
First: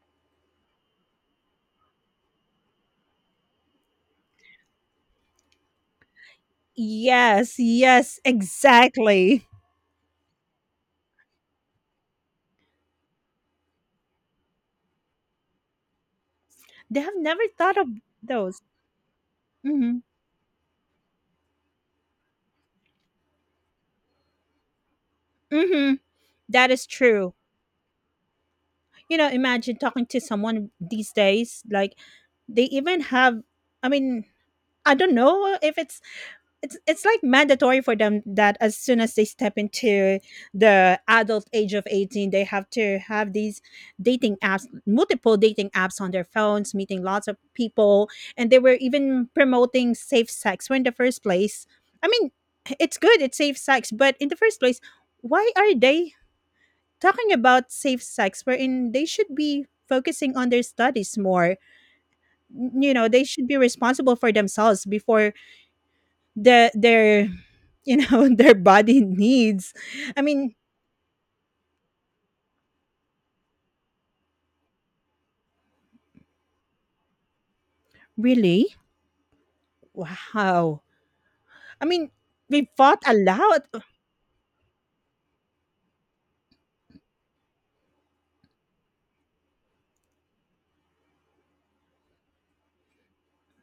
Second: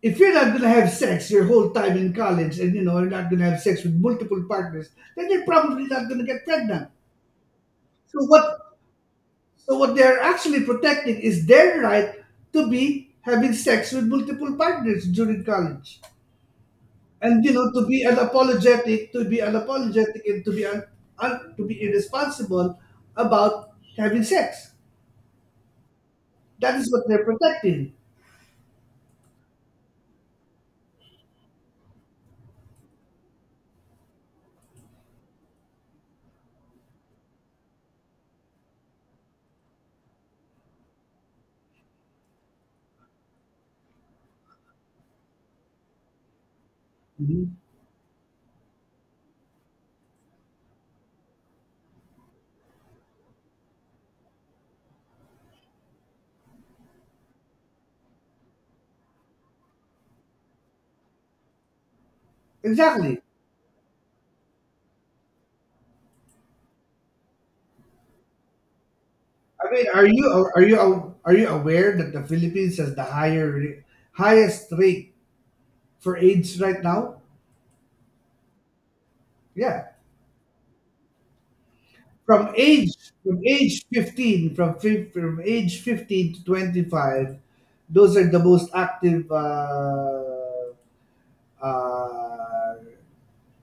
Speaker 1: if you're not gonna have sex your whole time in college and you know you're not gonna have sex with multiple partners, then you're probably not gonna get pregnant.
Speaker 2: Yes, yes,
Speaker 1: So what
Speaker 2: exactly.
Speaker 1: So what they're actually protecting is their right to be having sex with multiple partners during college.
Speaker 2: They have
Speaker 1: And
Speaker 2: never
Speaker 1: you know,
Speaker 2: thought of those.
Speaker 1: to be
Speaker 2: Mm-hmm.
Speaker 1: unapologetic and to be irresponsible about having sex.
Speaker 2: Mm-hmm. That
Speaker 1: That
Speaker 2: is
Speaker 1: is what they're
Speaker 2: true.
Speaker 1: protecting.
Speaker 2: You know, imagine talking to someone these days, like, they even have I mean, I don't know if it's like mandatory for them that as soon as they step into the adult age of 18, they have to have these dating apps, multiple dating apps on their phones, meeting lots of
Speaker 1: Mhm.
Speaker 2: people. And they were even promoting safe sex when in the first place, I mean, it's good it's safe sex, but in the first place, why are they talking about safe sex wherein they should be focusing on their studies more? You know,
Speaker 1: Exactly.
Speaker 2: they should be responsible for themselves before the their, you know, their body
Speaker 1: I
Speaker 2: needs.
Speaker 1: mean,
Speaker 2: I mean,
Speaker 1: are you are you aware that the Philippines has the higher highest rate for AIDS right now?
Speaker 2: really.
Speaker 1: Yeah.
Speaker 2: Wow, I mean,
Speaker 1: from
Speaker 2: we
Speaker 1: age
Speaker 2: fought a
Speaker 1: from
Speaker 2: lot.
Speaker 1: age 15 from fif- From age 15 to 25, those are the most active uh,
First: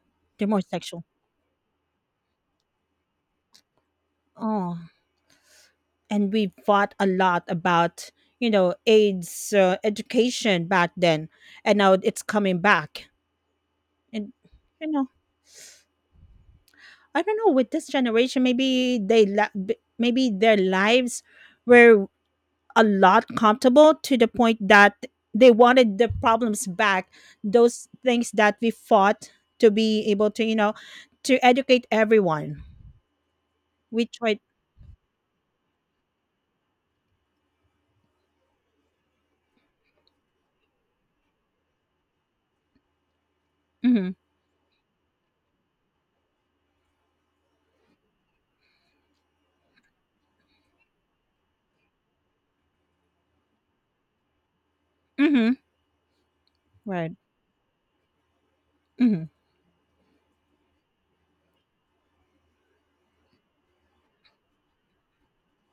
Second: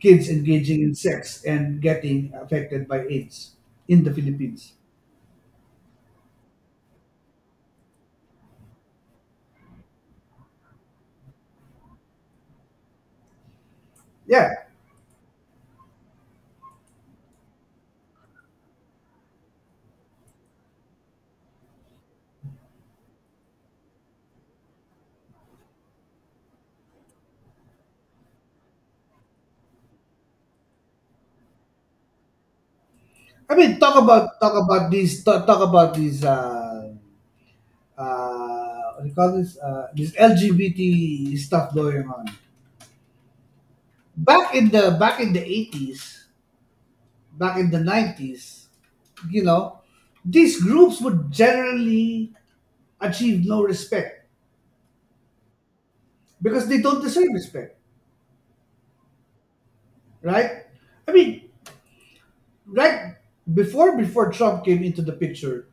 Speaker 1: kids
Speaker 2: They're more
Speaker 1: engaging in
Speaker 2: sexual.
Speaker 1: sex and getting affected by AIDS in the Philippines.
Speaker 2: Oh, and we fought a lot about you know AIDS education back then, and now it's coming back, and
Speaker 1: Yeah,
Speaker 2: you know, I don't know with this generation, maybe maybe their lives were a lot comfortable to the point that they wanted the problems back, those things that we fought to be able to you know to educate everyone.
Speaker 1: I mean,
Speaker 2: We tried.
Speaker 1: talk about these what do you call this, this LGBT stuff going on
Speaker 2: Mm-hmm.
Speaker 1: back in the 80s, back in the 90s, you know, these groups would generally achieve no respect
Speaker 2: Mm-hmm.
Speaker 1: because they don't
Speaker 2: Right.
Speaker 1: deserve respect,
Speaker 2: Mm-hmm.
Speaker 1: right? I mean, right before Trump came into the picture,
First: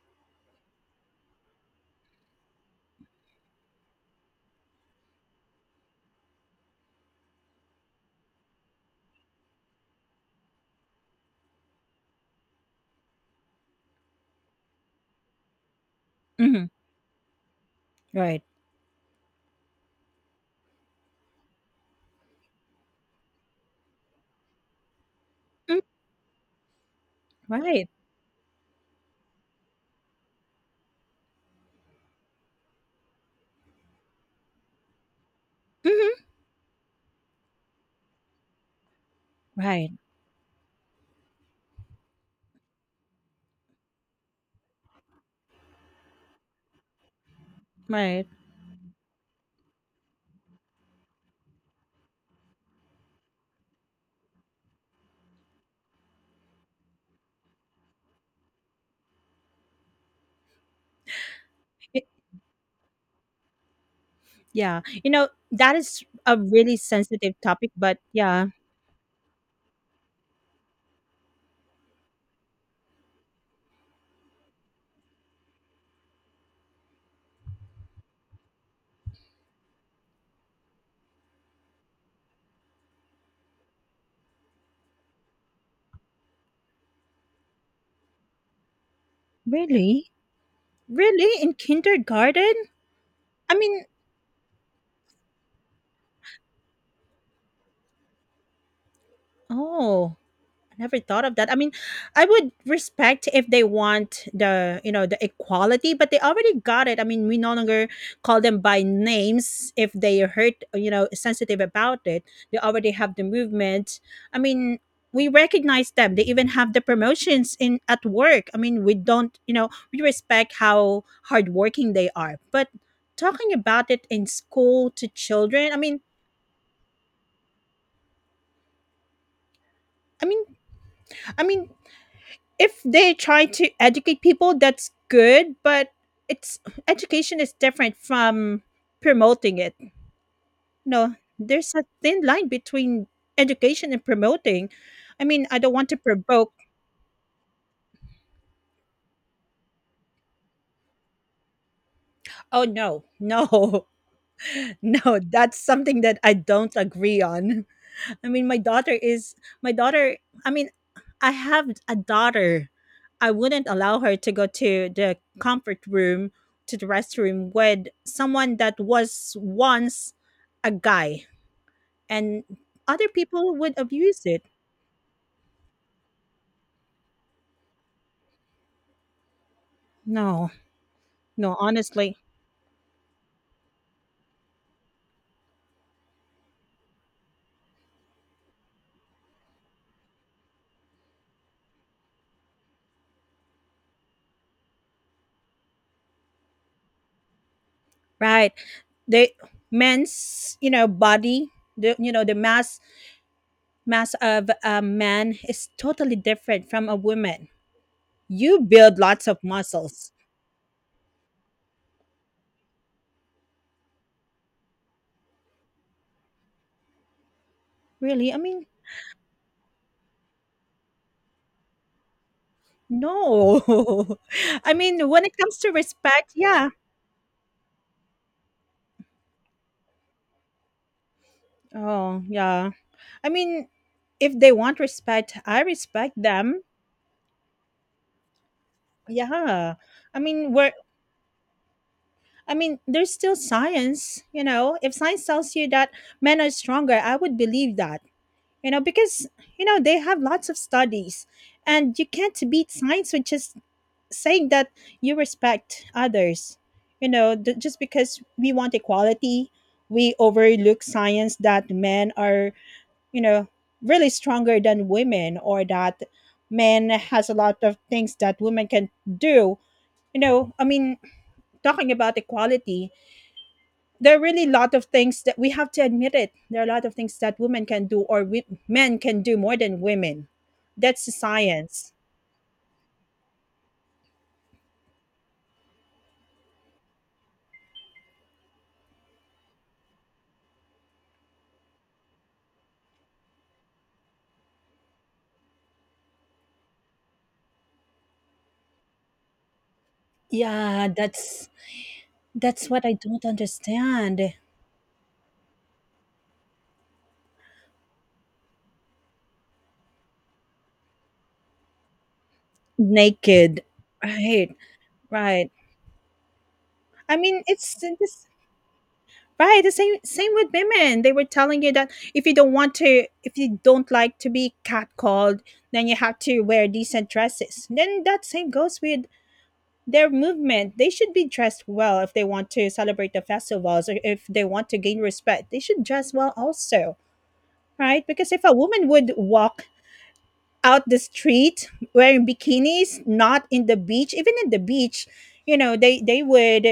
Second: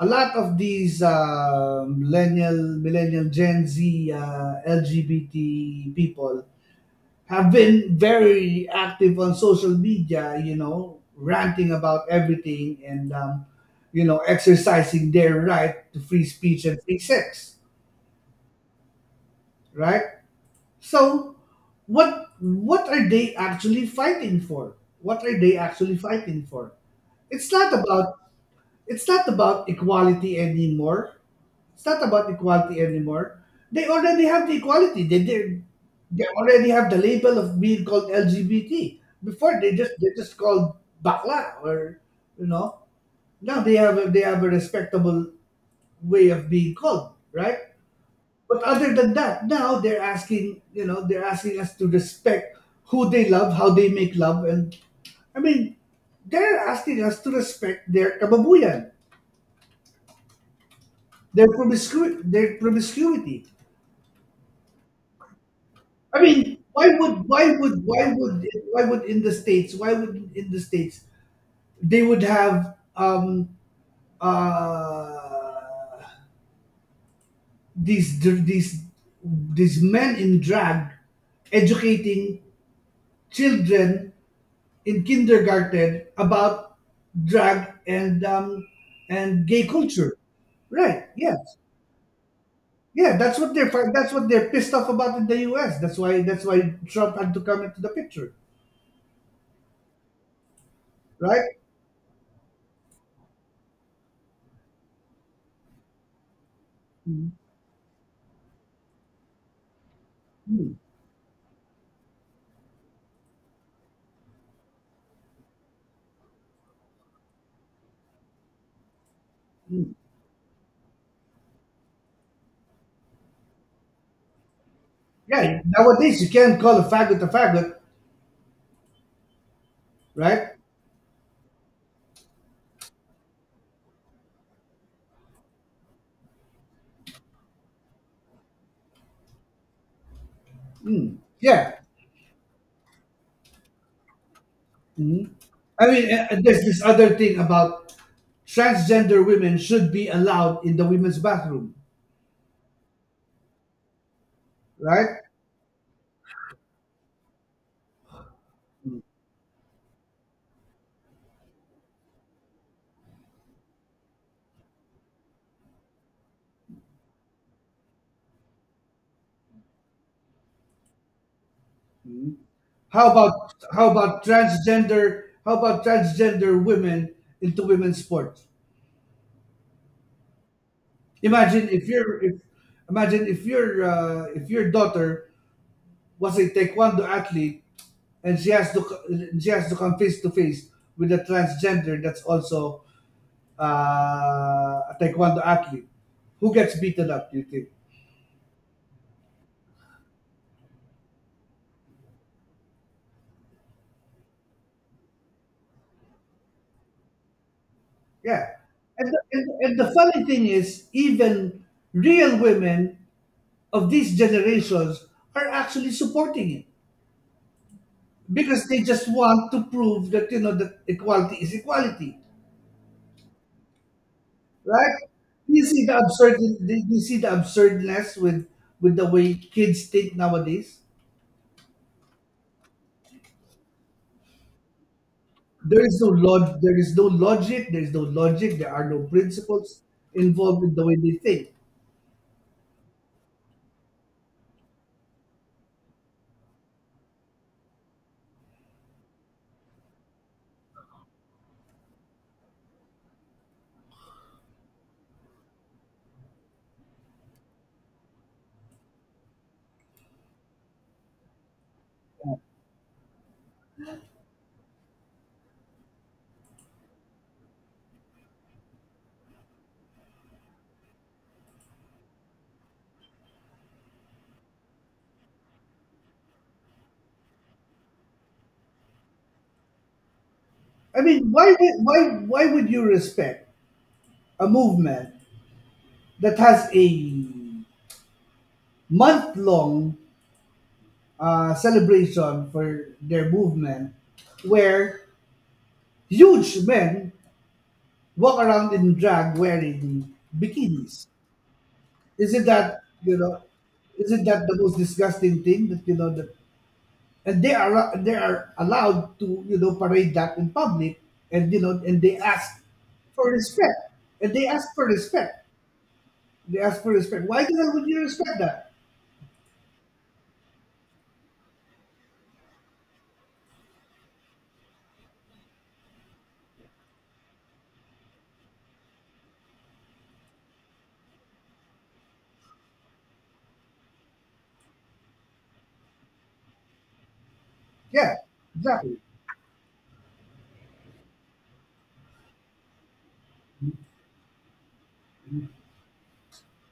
Speaker 1: a lot of these millennial Gen Z, LGBT people have been very active on social media, you know, ranting about everything and, you know, exercising their right to free
Speaker 2: Mm-hmm.
Speaker 1: speech and free sex,
Speaker 2: Right.
Speaker 1: right? So, what are they actually fighting for? What are they
Speaker 2: Mm.
Speaker 1: actually fighting for? It's not
Speaker 2: Right.
Speaker 1: about it's not about equality anymore. It's not about equality anymore. They already have the equality. They did. They
Speaker 2: Mm-hmm.
Speaker 1: already have the label of being called LGBT. Before
Speaker 2: Right.
Speaker 1: they just called bakla or you know. Now they have they have a respectable way of being called, right?
Speaker 2: Right.
Speaker 1: But other than that, now they're asking, you know, they're asking us to respect who they love, how they make love, and, I mean, they're asking us to respect their kababuyan, their
Speaker 2: It-
Speaker 1: promiscuity, their promiscuity.
Speaker 2: yeah, you know, that is
Speaker 1: I
Speaker 2: a
Speaker 1: mean,
Speaker 2: really
Speaker 1: why would
Speaker 2: sensitive
Speaker 1: why
Speaker 2: topic,
Speaker 1: would
Speaker 2: but
Speaker 1: why would
Speaker 2: yeah.
Speaker 1: why would in the states why would in the states they would have uh these these men in drag educating children in kindergarten about drag and gay
Speaker 2: Really.
Speaker 1: culture, right? Yes.
Speaker 2: Really in kindergarten.
Speaker 1: Yeah,
Speaker 2: I mean,
Speaker 1: that's what they're pissed off about in the US. That's why Trump had to come into the picture,
Speaker 2: oh, never thought of that.
Speaker 1: right.
Speaker 2: I mean, I would respect if they want the you know the equality, but they already got it. I mean, we no longer call them by names if they hurt you know sensitive about it. They already have the movement. I mean, we recognize them. They even have the promotions in at work. I mean, we don't you know we respect how hardworking they are, but talking about it in school to
Speaker 1: Yeah,
Speaker 2: children.
Speaker 1: nowadays you can't call a faggot,
Speaker 2: I mean,
Speaker 1: right?
Speaker 2: I mean, if they try to educate people, that's good, but it's education is different from promoting it. No,
Speaker 1: Yeah.
Speaker 2: there's a thin line between education and promoting. I mean, I don't
Speaker 1: I
Speaker 2: want to
Speaker 1: mean,
Speaker 2: provoke.
Speaker 1: there's this other thing about transgender women should be allowed in the women's bathroom,
Speaker 2: Oh no, no,
Speaker 1: right?
Speaker 2: no. That's something that I don't agree on. I mean, my daughter. I mean, I have a daughter. I wouldn't allow her to go to the comfort room, to the restroom with someone that was once a guy. And other
Speaker 1: How about
Speaker 2: people would
Speaker 1: how
Speaker 2: abuse
Speaker 1: about
Speaker 2: it.
Speaker 1: transgender how about transgender women into women's sports?
Speaker 2: No, no,
Speaker 1: Imagine if
Speaker 2: honestly.
Speaker 1: your if imagine if your daughter was a taekwondo athlete and she has to come face to face with a transgender that's also a taekwondo athlete who gets beaten up, do you think?
Speaker 2: Right. The men's, you know, body, the you know, the mass mass of a man is totally different from a woman.
Speaker 1: Yeah.
Speaker 2: You build
Speaker 1: And
Speaker 2: lots of
Speaker 1: and, the
Speaker 2: muscles.
Speaker 1: funny thing is, even real women of these generations are actually supporting it
Speaker 2: Really? I
Speaker 1: because
Speaker 2: mean,
Speaker 1: they just want to prove that, you know, that equality is equality,
Speaker 2: no. I
Speaker 1: right?
Speaker 2: mean, when it comes to respect, yeah.
Speaker 1: You see the absurdness with the way kids think nowadays.
Speaker 2: Oh, yeah. I mean, if they want respect, I respect them.
Speaker 1: There is no logic, there is no logic. There are no
Speaker 2: Yeah.
Speaker 1: principles
Speaker 2: I mean,
Speaker 1: involved
Speaker 2: we're
Speaker 1: in the way they think.
Speaker 2: I mean, there's still science, you know. If science tells you that men are stronger, I would believe that. You know, because you know, they have lots of studies, and you can't beat science with just saying that you respect others. You know, just because we want equality, we overlook science that men are, you know, really stronger than women, or that men has a lot of things that women can do. You know, I mean, talking about equality, there are really a lot of things that we have to admit it. There are a lot of things that women can do, or we, men can do more than women.
Speaker 1: I
Speaker 2: That's the
Speaker 1: mean,
Speaker 2: science.
Speaker 1: why would you respect a movement that has a month long celebration for their movement, where huge men walk around in drag wearing
Speaker 2: Yeah,
Speaker 1: bikinis? Is it
Speaker 2: that's
Speaker 1: that
Speaker 2: what I
Speaker 1: you
Speaker 2: don't
Speaker 1: know? Is
Speaker 2: understand.
Speaker 1: it that the most disgusting thing that you know that? And they are allowed to, you know, parade that in public, and you know, and they ask for
Speaker 2: Naked.
Speaker 1: respect, and they
Speaker 2: Right.
Speaker 1: ask for respect.
Speaker 2: Right.
Speaker 1: They ask for
Speaker 2: I
Speaker 1: respect. Why
Speaker 2: mean,
Speaker 1: the hell would you
Speaker 2: this
Speaker 1: respect that?
Speaker 2: right. The same with women. They were telling you that if you don't want to, if you don't like to be catcalled, then you have to wear decent dresses. Then that same goes with their movement. They should be dressed well if they want to celebrate the festivals or if they want to gain respect. They should dress well also, right?
Speaker 1: Yeah,
Speaker 2: Because if a woman
Speaker 1: exactly.
Speaker 2: would walk out the street wearing bikinis, not in the beach, even in the beach, you know, they would.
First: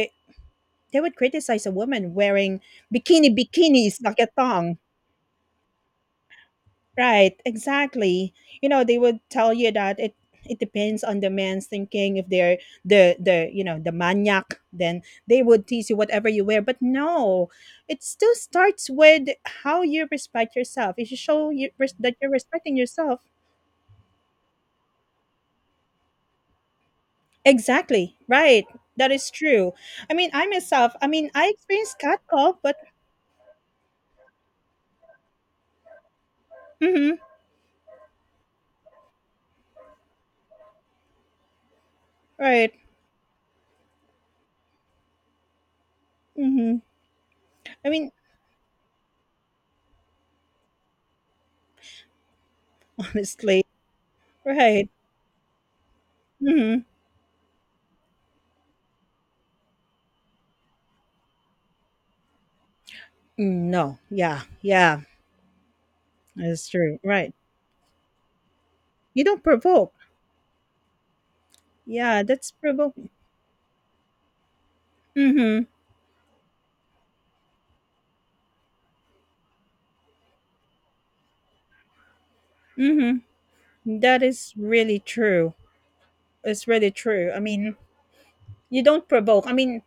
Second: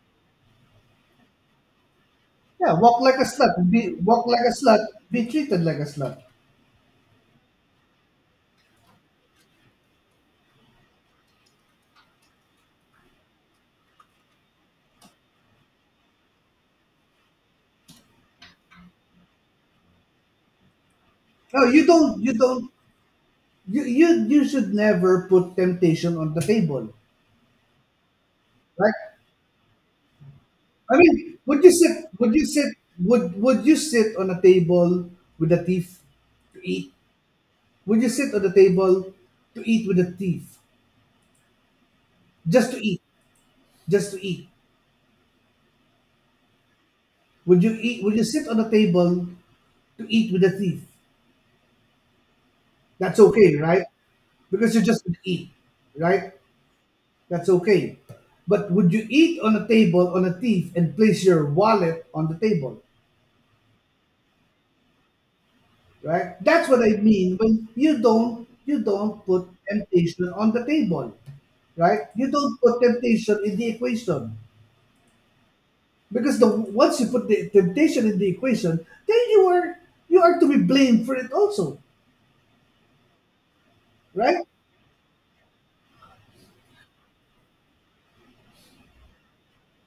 Speaker 2: They would criticize a woman wearing
Speaker 1: Yeah, walk like a
Speaker 2: bikini
Speaker 1: slut. Be
Speaker 2: bikinis, like
Speaker 1: walk
Speaker 2: a
Speaker 1: like a
Speaker 2: thong.
Speaker 1: slut. Be treated like a slut.
Speaker 2: Right, exactly. You know, they would tell you that it depends on the man's thinking. If they're the you know the maniac, then they would tease you whatever you wear. But no, it still starts with how you respect yourself. If you show
Speaker 1: No, you
Speaker 2: that
Speaker 1: don't.
Speaker 2: you're
Speaker 1: You don't.
Speaker 2: respecting yourself,
Speaker 1: You should never put temptation on the table,
Speaker 2: exactly right.
Speaker 1: right?
Speaker 2: That is true. I mean, I myself.
Speaker 1: I
Speaker 2: I mean,
Speaker 1: mean,
Speaker 2: I
Speaker 1: would you
Speaker 2: experienced
Speaker 1: sit? Would you
Speaker 2: catcall,
Speaker 1: sit?
Speaker 2: but
Speaker 1: Would you sit on a table with a thief to eat?
Speaker 2: mm-hmm,
Speaker 1: Would you sit on the table to eat with a thief? Just
Speaker 2: right.
Speaker 1: to eat. Just to eat.
Speaker 2: Mm-hmm. I mean,
Speaker 1: Would you sit on the table to eat with a thief? That's okay,
Speaker 2: honestly,
Speaker 1: right? Because you
Speaker 2: right.
Speaker 1: just would eat, right?
Speaker 2: Mhm.
Speaker 1: That's okay. But would you eat on a table on a thief and place your wallet on the table,
Speaker 2: Mm, no. Yeah. Yeah.
Speaker 1: right? That's
Speaker 2: That's
Speaker 1: what I
Speaker 2: true. Right.
Speaker 1: mean when you
Speaker 2: You
Speaker 1: don't
Speaker 2: don't
Speaker 1: put
Speaker 2: provoke.
Speaker 1: temptation on the table, right?
Speaker 2: Yeah,
Speaker 1: You
Speaker 2: that's
Speaker 1: don't put
Speaker 2: provoking.
Speaker 1: temptation in the equation
Speaker 2: Mhm.
Speaker 1: because the once you put the temptation in the equation, then you are to be blamed for it also,
Speaker 2: Mhm. That
Speaker 1: right?
Speaker 2: is really true. It's really true. I mean, you don't provoke. I mean,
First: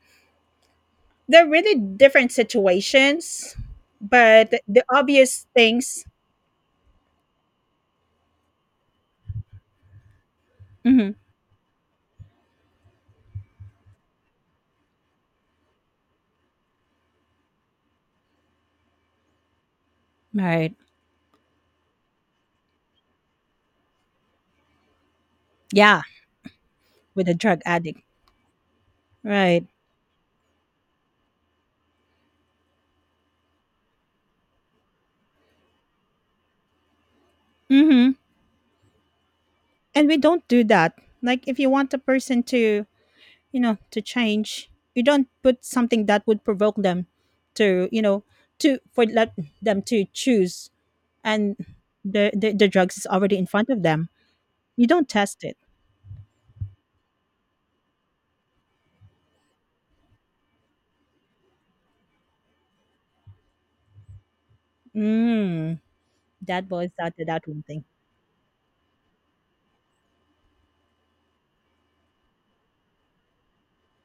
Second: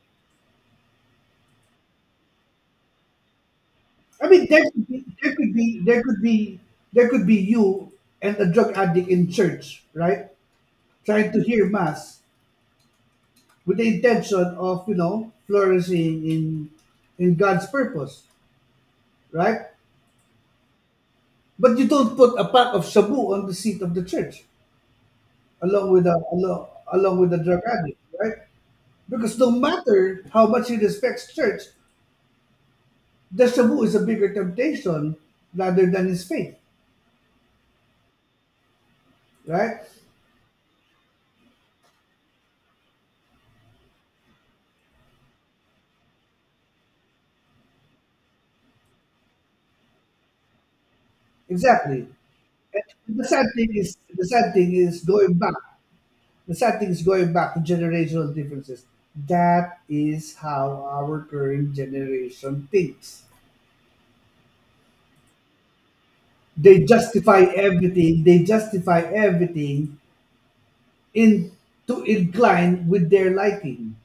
Speaker 2: they're really different situations,
Speaker 1: I mean,
Speaker 2: but
Speaker 1: there
Speaker 2: the
Speaker 1: could be there
Speaker 2: obvious
Speaker 1: could be there
Speaker 2: things.
Speaker 1: could be there could be you and a drug addict in church, right?
Speaker 2: Mhm.
Speaker 1: Trying to hear mass with the intention of, you know, flourishing in God's purpose, right?
Speaker 2: Right.
Speaker 1: But you don't put a pack of shabu on the seat of the church along
Speaker 2: Yeah,
Speaker 1: with along
Speaker 2: with
Speaker 1: with
Speaker 2: a
Speaker 1: the drug
Speaker 2: drug
Speaker 1: addict,
Speaker 2: addict.
Speaker 1: right? Because no
Speaker 2: Right.
Speaker 1: matter how much he respects church, the shabu is a bigger temptation rather than his faith,
Speaker 2: Mhm.
Speaker 1: right?
Speaker 2: And we don't do that. Like if you want a person to you know to change, you don't put something that would provoke them to you know to for let them to choose. And
Speaker 1: Exactly.
Speaker 2: the drugs is
Speaker 1: And
Speaker 2: already in front of them.
Speaker 1: the sad thing
Speaker 2: You
Speaker 1: is
Speaker 2: don't
Speaker 1: going
Speaker 2: test
Speaker 1: back.
Speaker 2: it.
Speaker 1: The sad thing is going back to generational differences. That is how our current generation thinks.
Speaker 2: Mm, that boils down to that one thing.
Speaker 1: They justify everything in to incline with their liking.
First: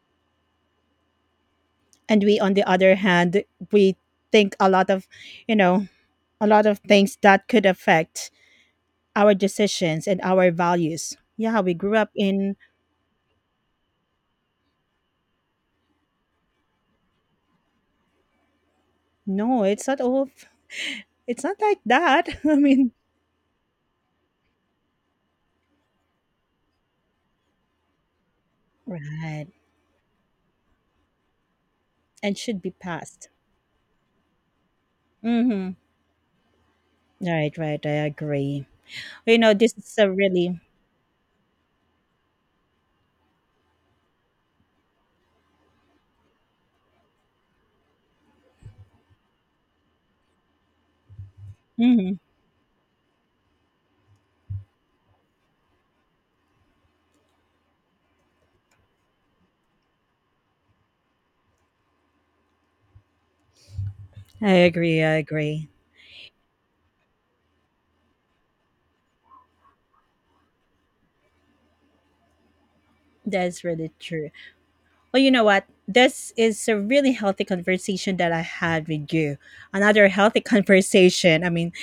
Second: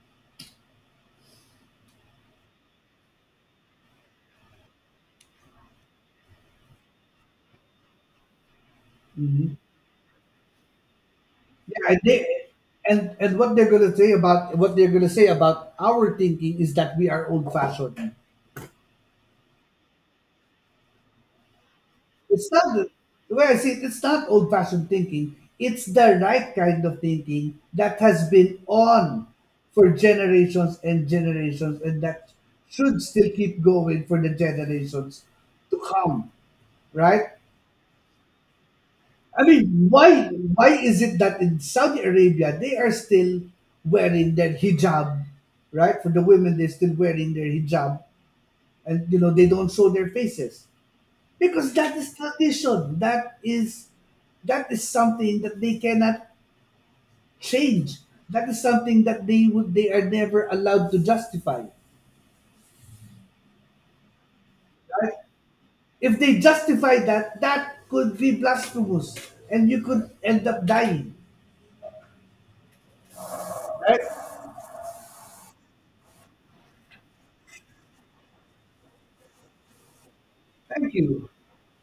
Speaker 2: And we on the other hand, we think a lot of you know a lot of things that could affect our
Speaker 1: Mhm.
Speaker 2: decisions and our values. Yeah, we
Speaker 1: Yeah,
Speaker 2: grew up in
Speaker 1: and what they're gonna say about our thinking is that we are old fashioned.
Speaker 2: no it's not all it's not like that.
Speaker 1: It's
Speaker 2: I
Speaker 1: not the
Speaker 2: mean,
Speaker 1: Well, see, it's not old fashioned thinking. It's the right kind of thinking that has been on
Speaker 2: right,
Speaker 1: for generations and generations and that
Speaker 2: and should be
Speaker 1: should still
Speaker 2: passed.
Speaker 1: keep going for the generations
Speaker 2: Mm-hmm.
Speaker 1: to come, right?
Speaker 2: Right, right. I agree. You
Speaker 1: I
Speaker 2: know, this
Speaker 1: mean,
Speaker 2: is a really.
Speaker 1: why is it that in Saudi Arabia they are still wearing their hijab, right? For the women, they're still wearing their hijab and you know they don't show their faces. Because that
Speaker 2: Hmm.
Speaker 1: is tradition. That is something that they cannot change. That is something that they are never allowed to justify,
Speaker 2: I agree.
Speaker 1: right?
Speaker 2: I agree.
Speaker 1: If they justify that, that could be blasphemous and you could end up dying.
Speaker 2: That's really true. Well, you know what? This is a really healthy conversation that I had with you. Another healthy
Speaker 1: Thank you.
Speaker 2: conversation. I mean,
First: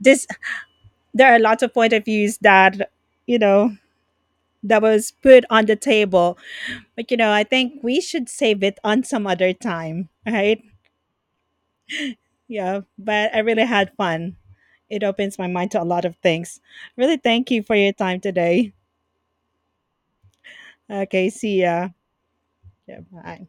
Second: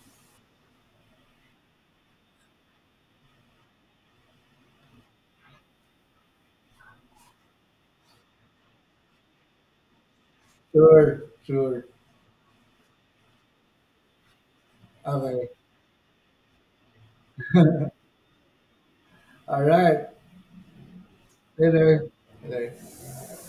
Speaker 2: this there are lots of point of views that you know that was put on the table, but you know, I think we should save it on some other time, right?
Speaker 1: Sure, sure.
Speaker 2: Yeah, but I really had fun. It opens my
Speaker 1: Okay.
Speaker 2: mind to a lot of things. Really, thank you for your time today.
Speaker 1: All right.
Speaker 2: Okay, see ya.
Speaker 1: Later. Later.
Speaker 2: Yeah, bye.